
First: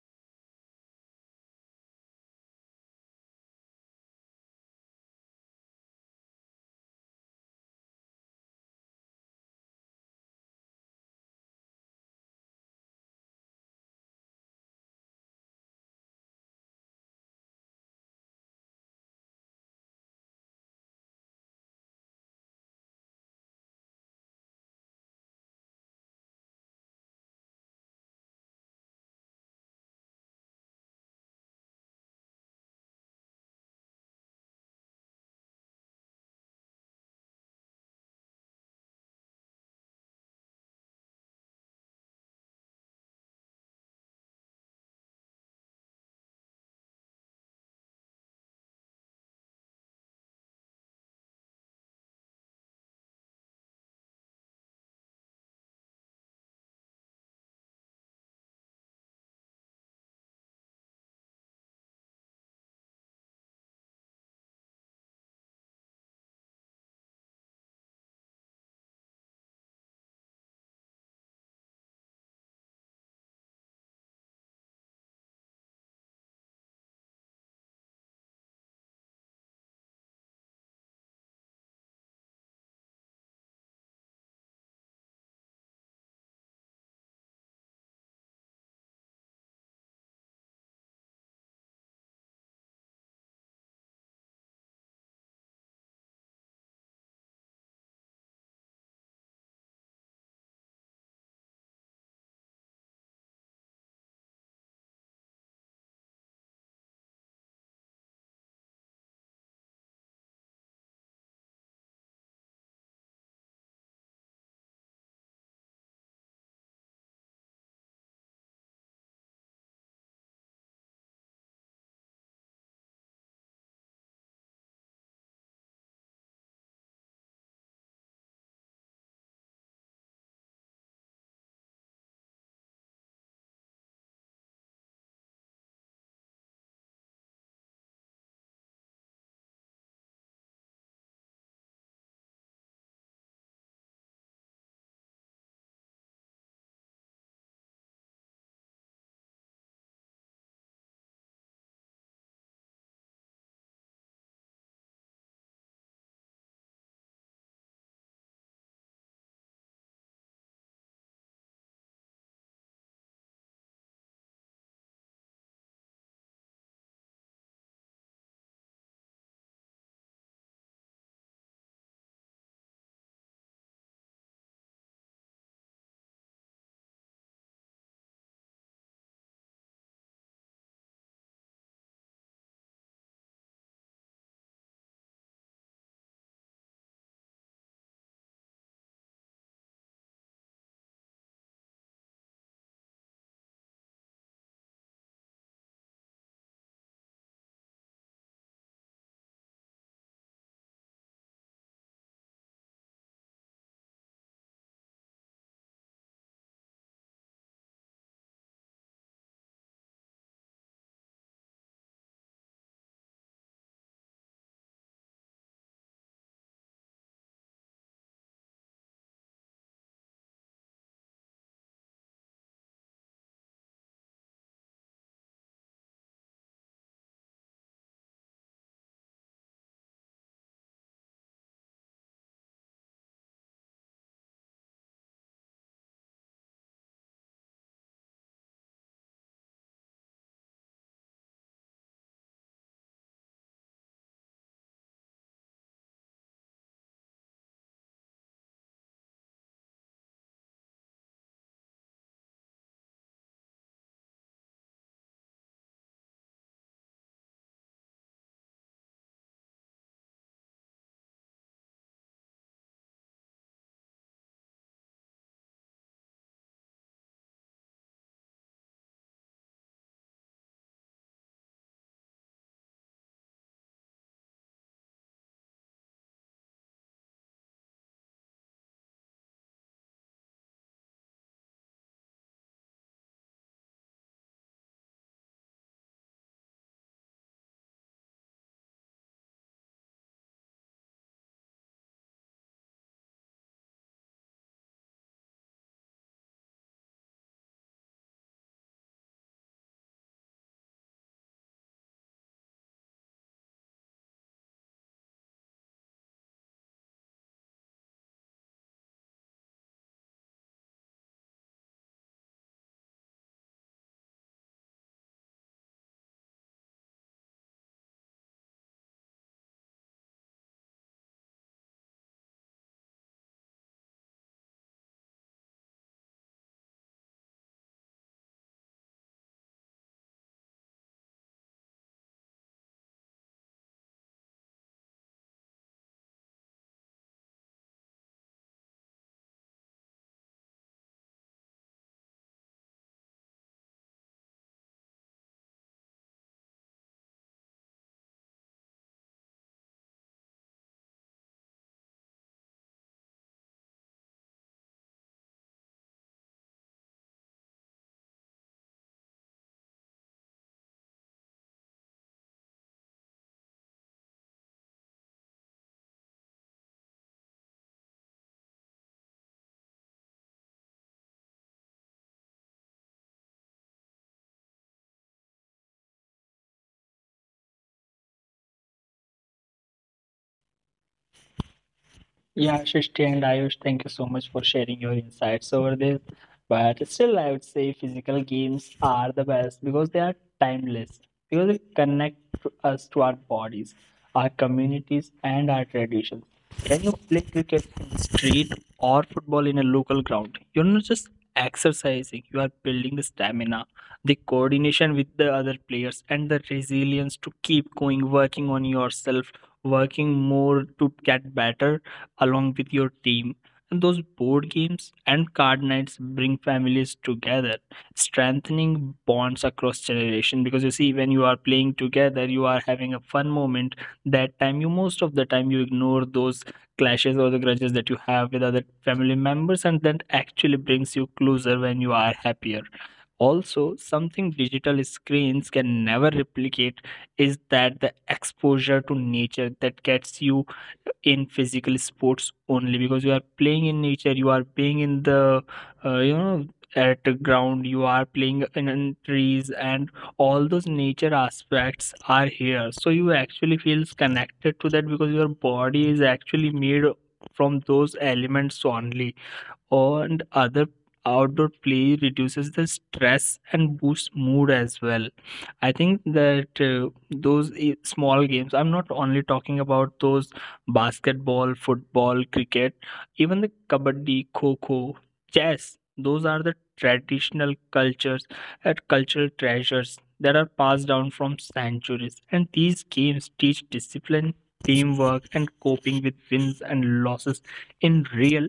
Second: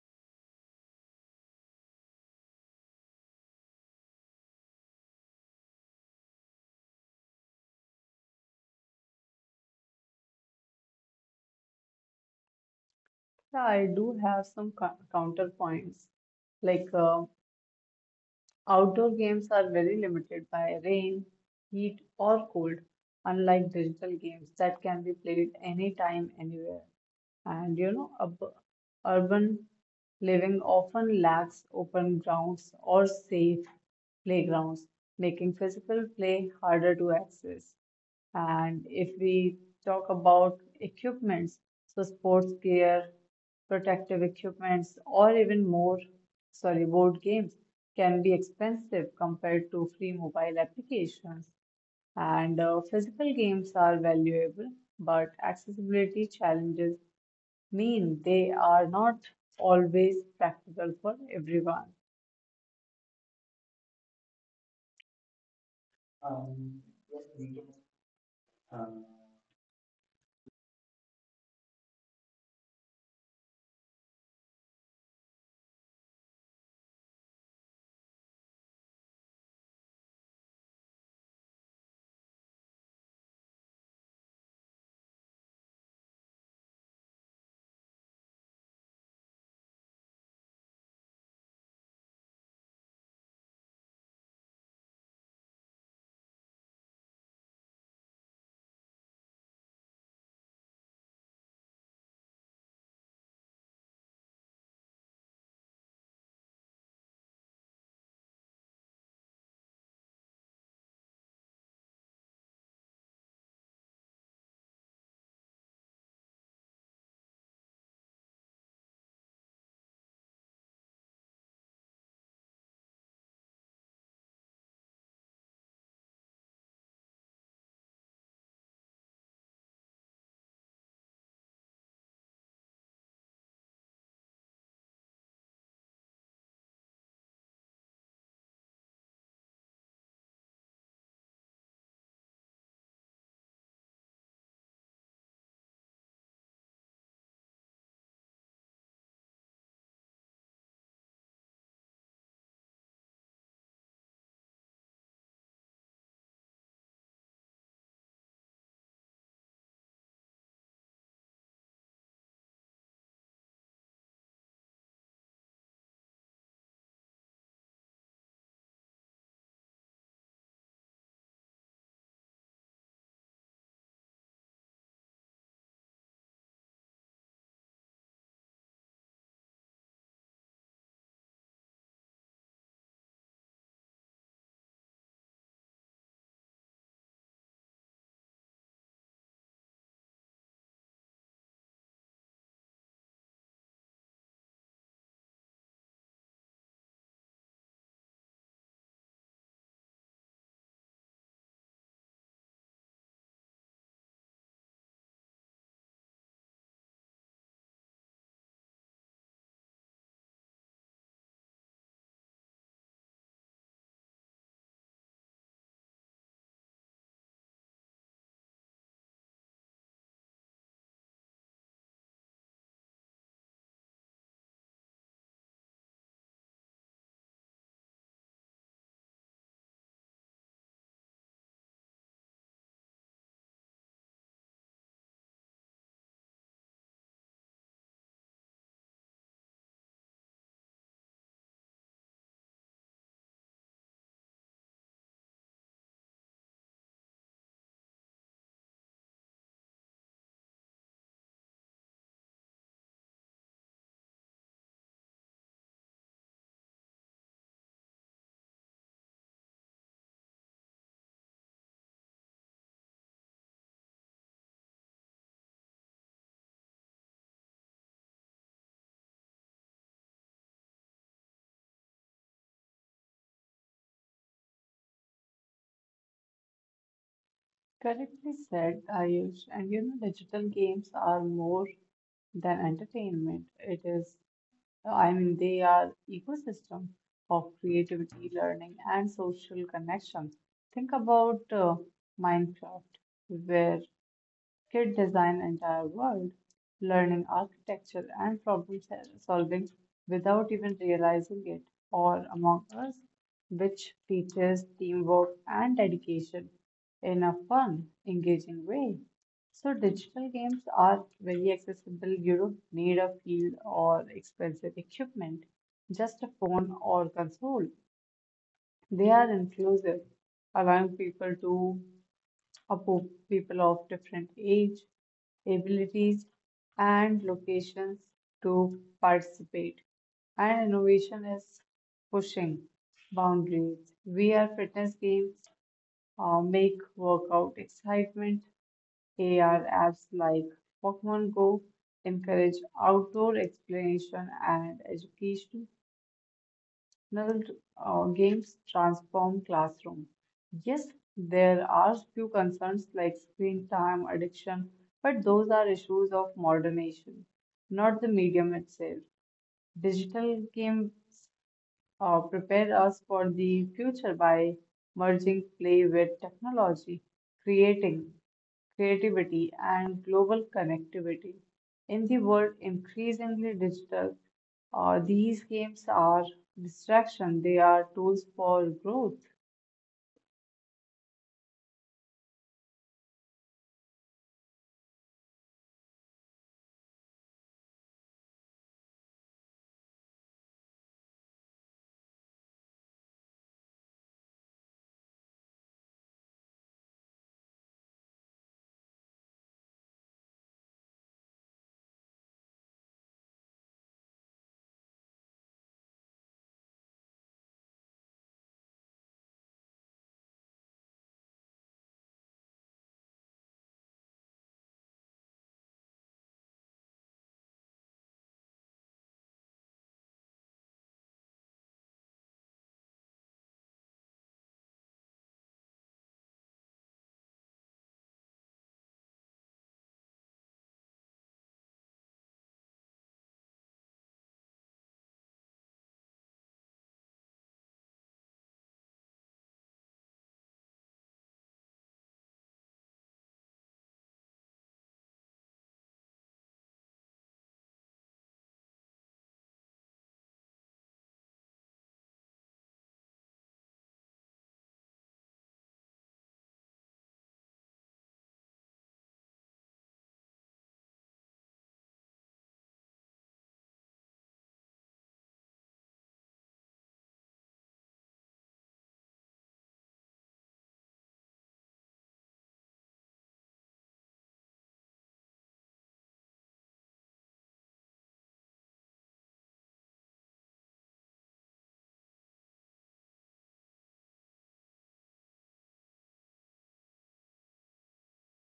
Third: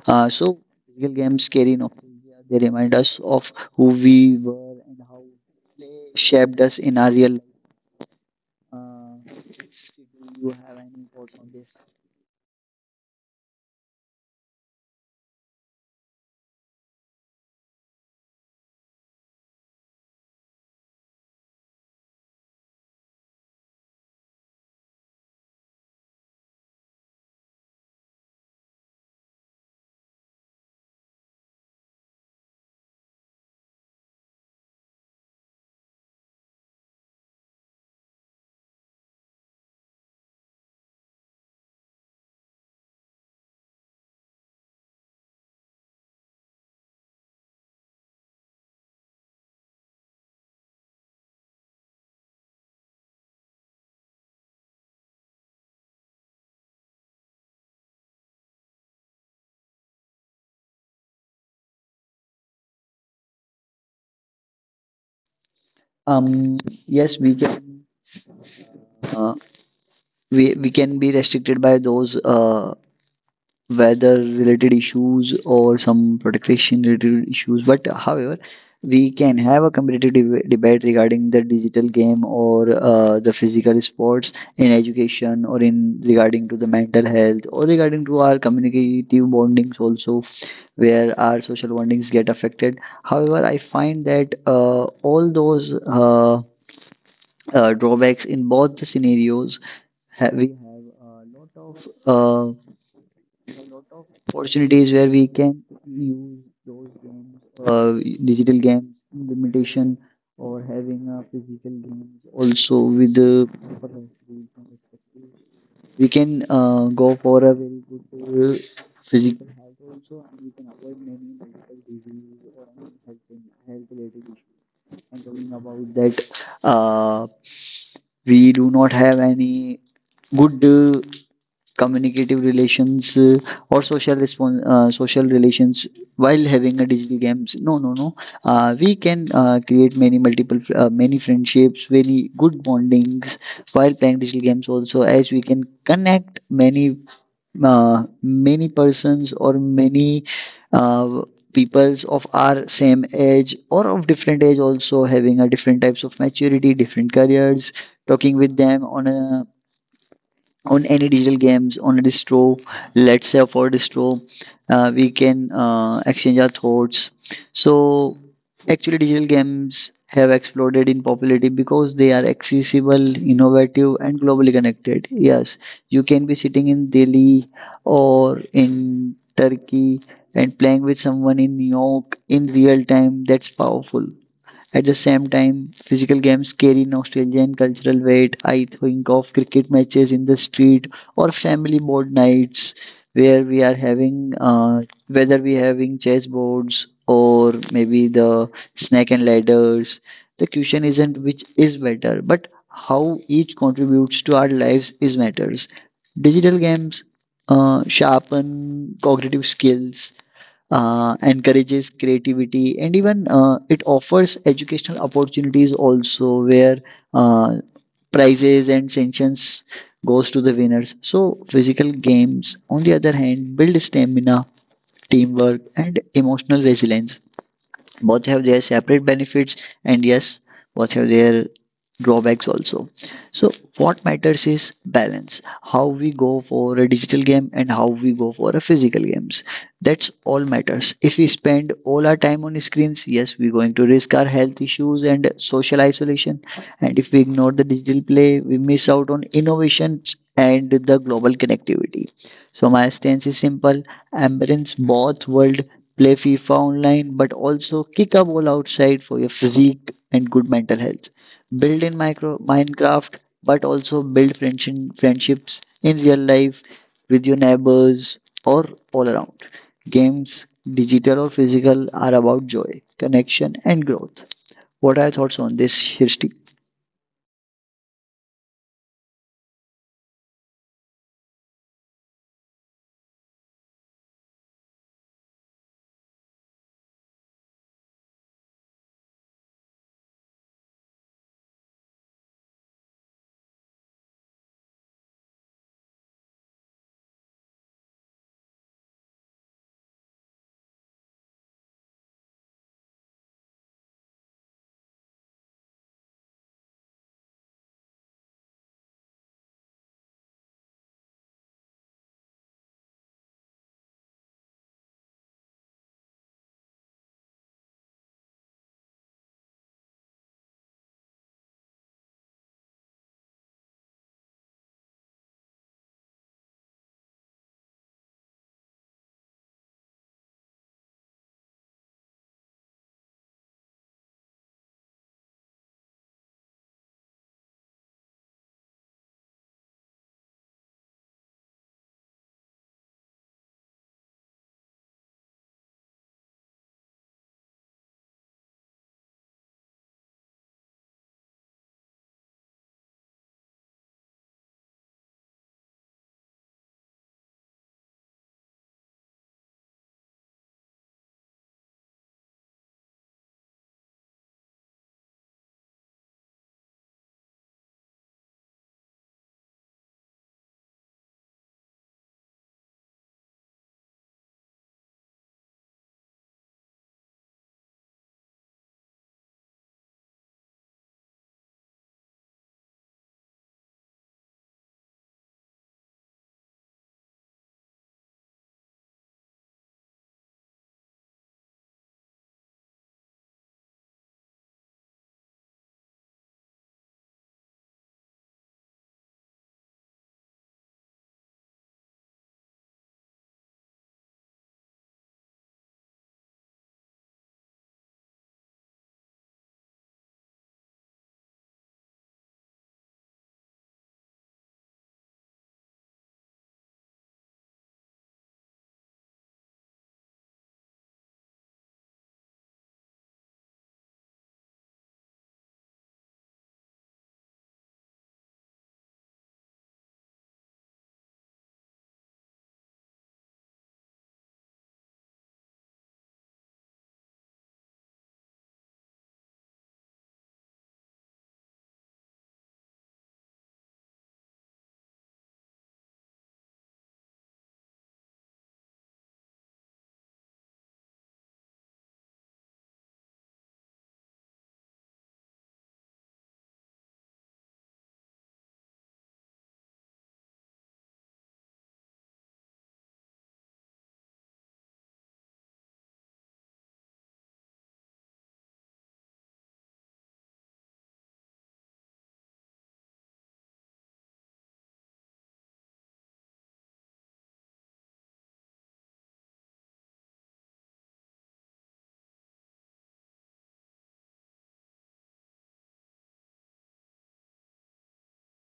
S1: So, physical games carry nostalgia. They remind us of who we were and how play shaped us in our real life. Uh, do you have any thoughts on this?
S2: Yeah, I do have some counterpoints like outdoor games are very limited by rain, heat, or cold, unlike digital games that can be played anytime, anywhere. And you know, urban living often lacks open grounds or safe playgrounds, making physical play harder to access. And if we talk about equipments, so sports gear, protective equipments, or even more, sorry, board games can be expensive compared to free mobile applications. And physical games are valuable, but accessibility challenges mean they are not always practical for everyone.
S1: Um, yes, we can. Uh, we can be restricted by those weather related issues or some protection related issues, but however we can have a competitive debate regarding the digital game or the physical sports in education or in regarding to the mental health or regarding to our communicative bondings also, where our social bondings get affected. However, I find that all those drawbacks in both the scenarios, we have a lot of opportunities where we can use those games, digital games, limitation or having a physical games also with the proper health rules and respective. We can go for a very good physical health also, and we can avoid many medical disease or any health related issues. And talking about that, we do not have any good. Communicative relations or social relations while having a digital games. No, no, no, we can create many friendships, many good bondings while playing digital games also, as we can connect many persons or many uh, peoples of our same age or of different age also, having a different types of maturity, different careers, talking with them on a, on any digital games on a distro. Let's say for distro, we can exchange our thoughts. So actually, digital games have exploded in popularity because they are accessible, innovative and globally connected. Yes, you can be sitting in Delhi or in Turkey and playing with someone in New York in real time. That's powerful. At the same time, physical games carry nostalgia and cultural weight. I think of cricket matches in the street or family board nights where we are having, whether we having chess boards or maybe the snake and ladders. The question isn't which is better, but how each contributes to our lives is matters. Digital games sharpen cognitive skills, encourages creativity and even it offers educational opportunities also, where uh, prizes and sanctions goes to the winners. So physical games on the other hand build stamina, teamwork and emotional resilience. Both have their separate benefits, and yes, both have their drawbacks also. So what matters is balance, how we go for a digital game and how we go for a physical games. That's all matters. If we spend all our time on screens, yes, we're going to risk our health issues and social isolation, and if we ignore the digital play, we miss out on innovations and the global connectivity. So my stance is simple: embrace both world, play FIFA online, but also kick a ball outside for your physique and good mental health. Build in micro Minecraft, but also build friendships in real life with your neighbors or all around. Games, digital or physical, are about joy, connection, and growth. What are your thoughts on this, Shristi?
S2: Correctly said, Ayush. And you know, digital games are more than entertainment. I mean, they are ecosystem of creativity, learning, and social connections. Think about Minecraft, where kid design entire world, learning architecture and problem solving without even realizing it. All Among Us, which features teamwork and dedication in a fun, engaging way. So digital games are very accessible. You don't need a field or expensive equipment, just a phone or console. They are inclusive, allowing people of different age, abilities, and locations to participate. And innovation is pushing boundaries. VR fitness games make workout excitement. AR apps like Pokemon Go encourage outdoor exploration and education. Traditional games transform classrooms. Yes, there are few concerns like screen time, addiction, but those are issues of modernization, not the medium itself. Digital games prepare us for the future by merging play with technology, creating creativity and global connectivity. In the world increasingly digital, these games are distraction, they are tools for growth.
S3: Yeah, Srishti and Ayush, thank you so much for sharing your insights over this. But still, I would say physical games are the best because they are timeless, because they connect to us, to our bodies, our communities, and our traditions. When you play cricket in the street or football in a local ground, you're not just exercising, you are building the stamina, the coordination with the other players, and the resilience to keep going, working on yourself, working more to get better along with your team. And those board games and card nights bring families together, strengthening bonds across generation. Because you see, when you are playing together, you are having a fun moment. That time, you most of the time you ignore those clashes or the grudges that you have with other family members, and that actually brings you closer when you are happier. Also, something digital screens can never replicate is that the exposure to nature that gets you in physical sports only, because you are playing in nature, you are playing in the you know, at the ground, you are playing in trees, and all those nature aspects are here, so you actually feels connected to that because your body is actually made from those elements only. And other outdoor play reduces the stress and boosts mood as well. I think that small games, I'm not only talking about those basketball, football, cricket, even the kabaddi, kho-kho, chess, those are the traditional cultures and cultural treasures that are passed down from centuries. And these games teach discipline, teamwork, and coping with wins and losses in real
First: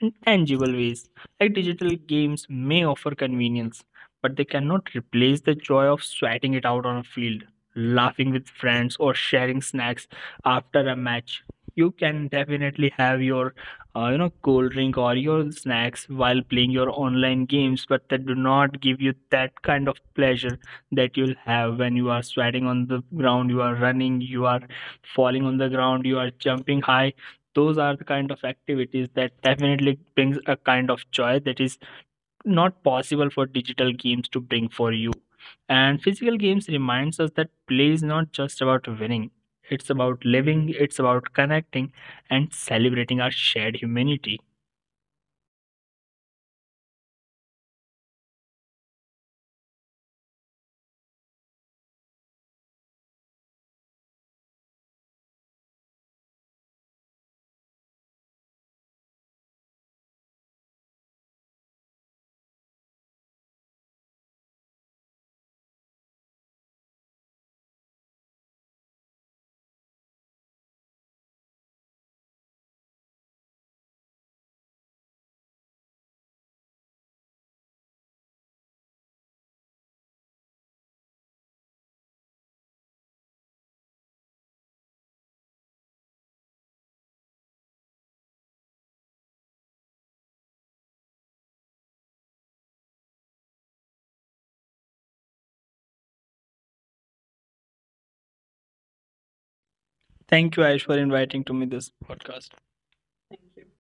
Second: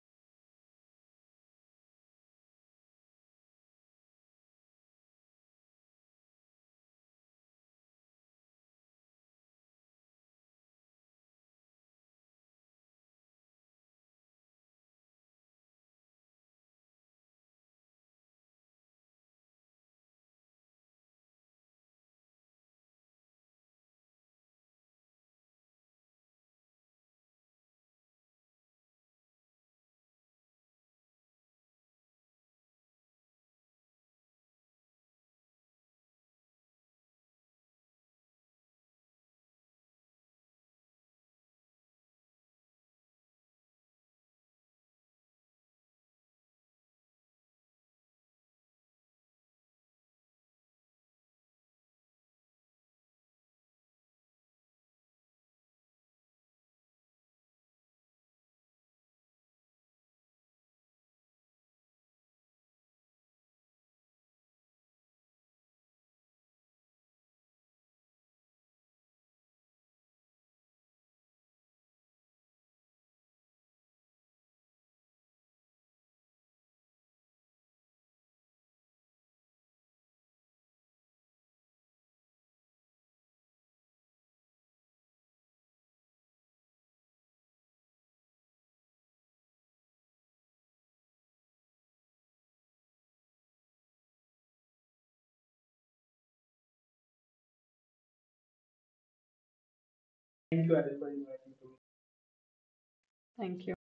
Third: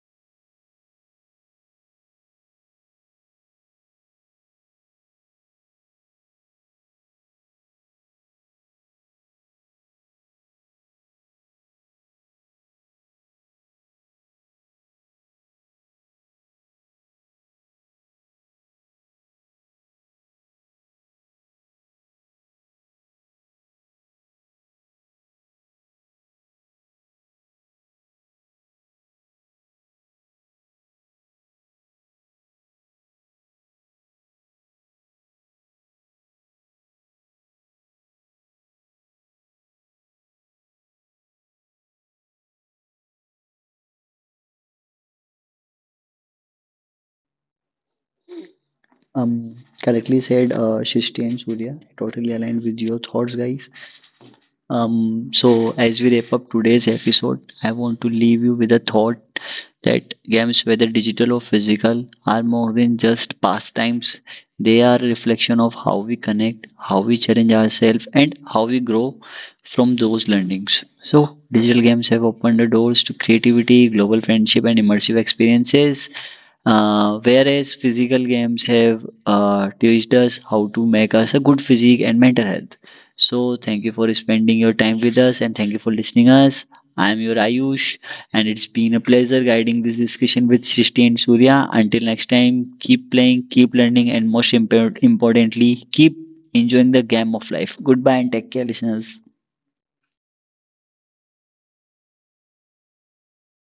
S3: in tangible ways. Like digital games may offer convenience, but they cannot replace the joy of sweating it out on a field, laughing with friends, or sharing snacks after a match. You can definitely have your, you know, cold drink or your snacks while playing your online games, but that do not give you that kind of pleasure that you'll have when you are sweating on the ground, you are running, you are falling on the ground, you are jumping high. Those are the kind of activities that definitely brings a kind of joy that is not possible for digital games to bring for you. And physical games reminds us that play is not just about winning, it's about living, it's about connecting, and celebrating our shared humanity.
S1: Um, Correctly said, Shristi and Surya. Totally aligned with your thoughts, guys. So, as we wrap up today's episode, I want to leave you with a thought that games, whether digital or physical, are more than just pastimes. They are a reflection of how we connect, how we challenge ourselves, and how we grow from those learnings. So, digital games have opened the doors to creativity, global friendship, and immersive experiences. Whereas physical games have teached us how to make us a good physique and mental health. So thank you for spending your time with us and thank you for listening us. I am your Ayush and it's been a pleasure guiding this discussion with Srishti and Surya. Until next time, keep playing, keep learning and most importantly, keep enjoying the game of life. Goodbye and take care listeners.
S3: Thank you Aish, for inviting to me this podcast.
S2: Thank you.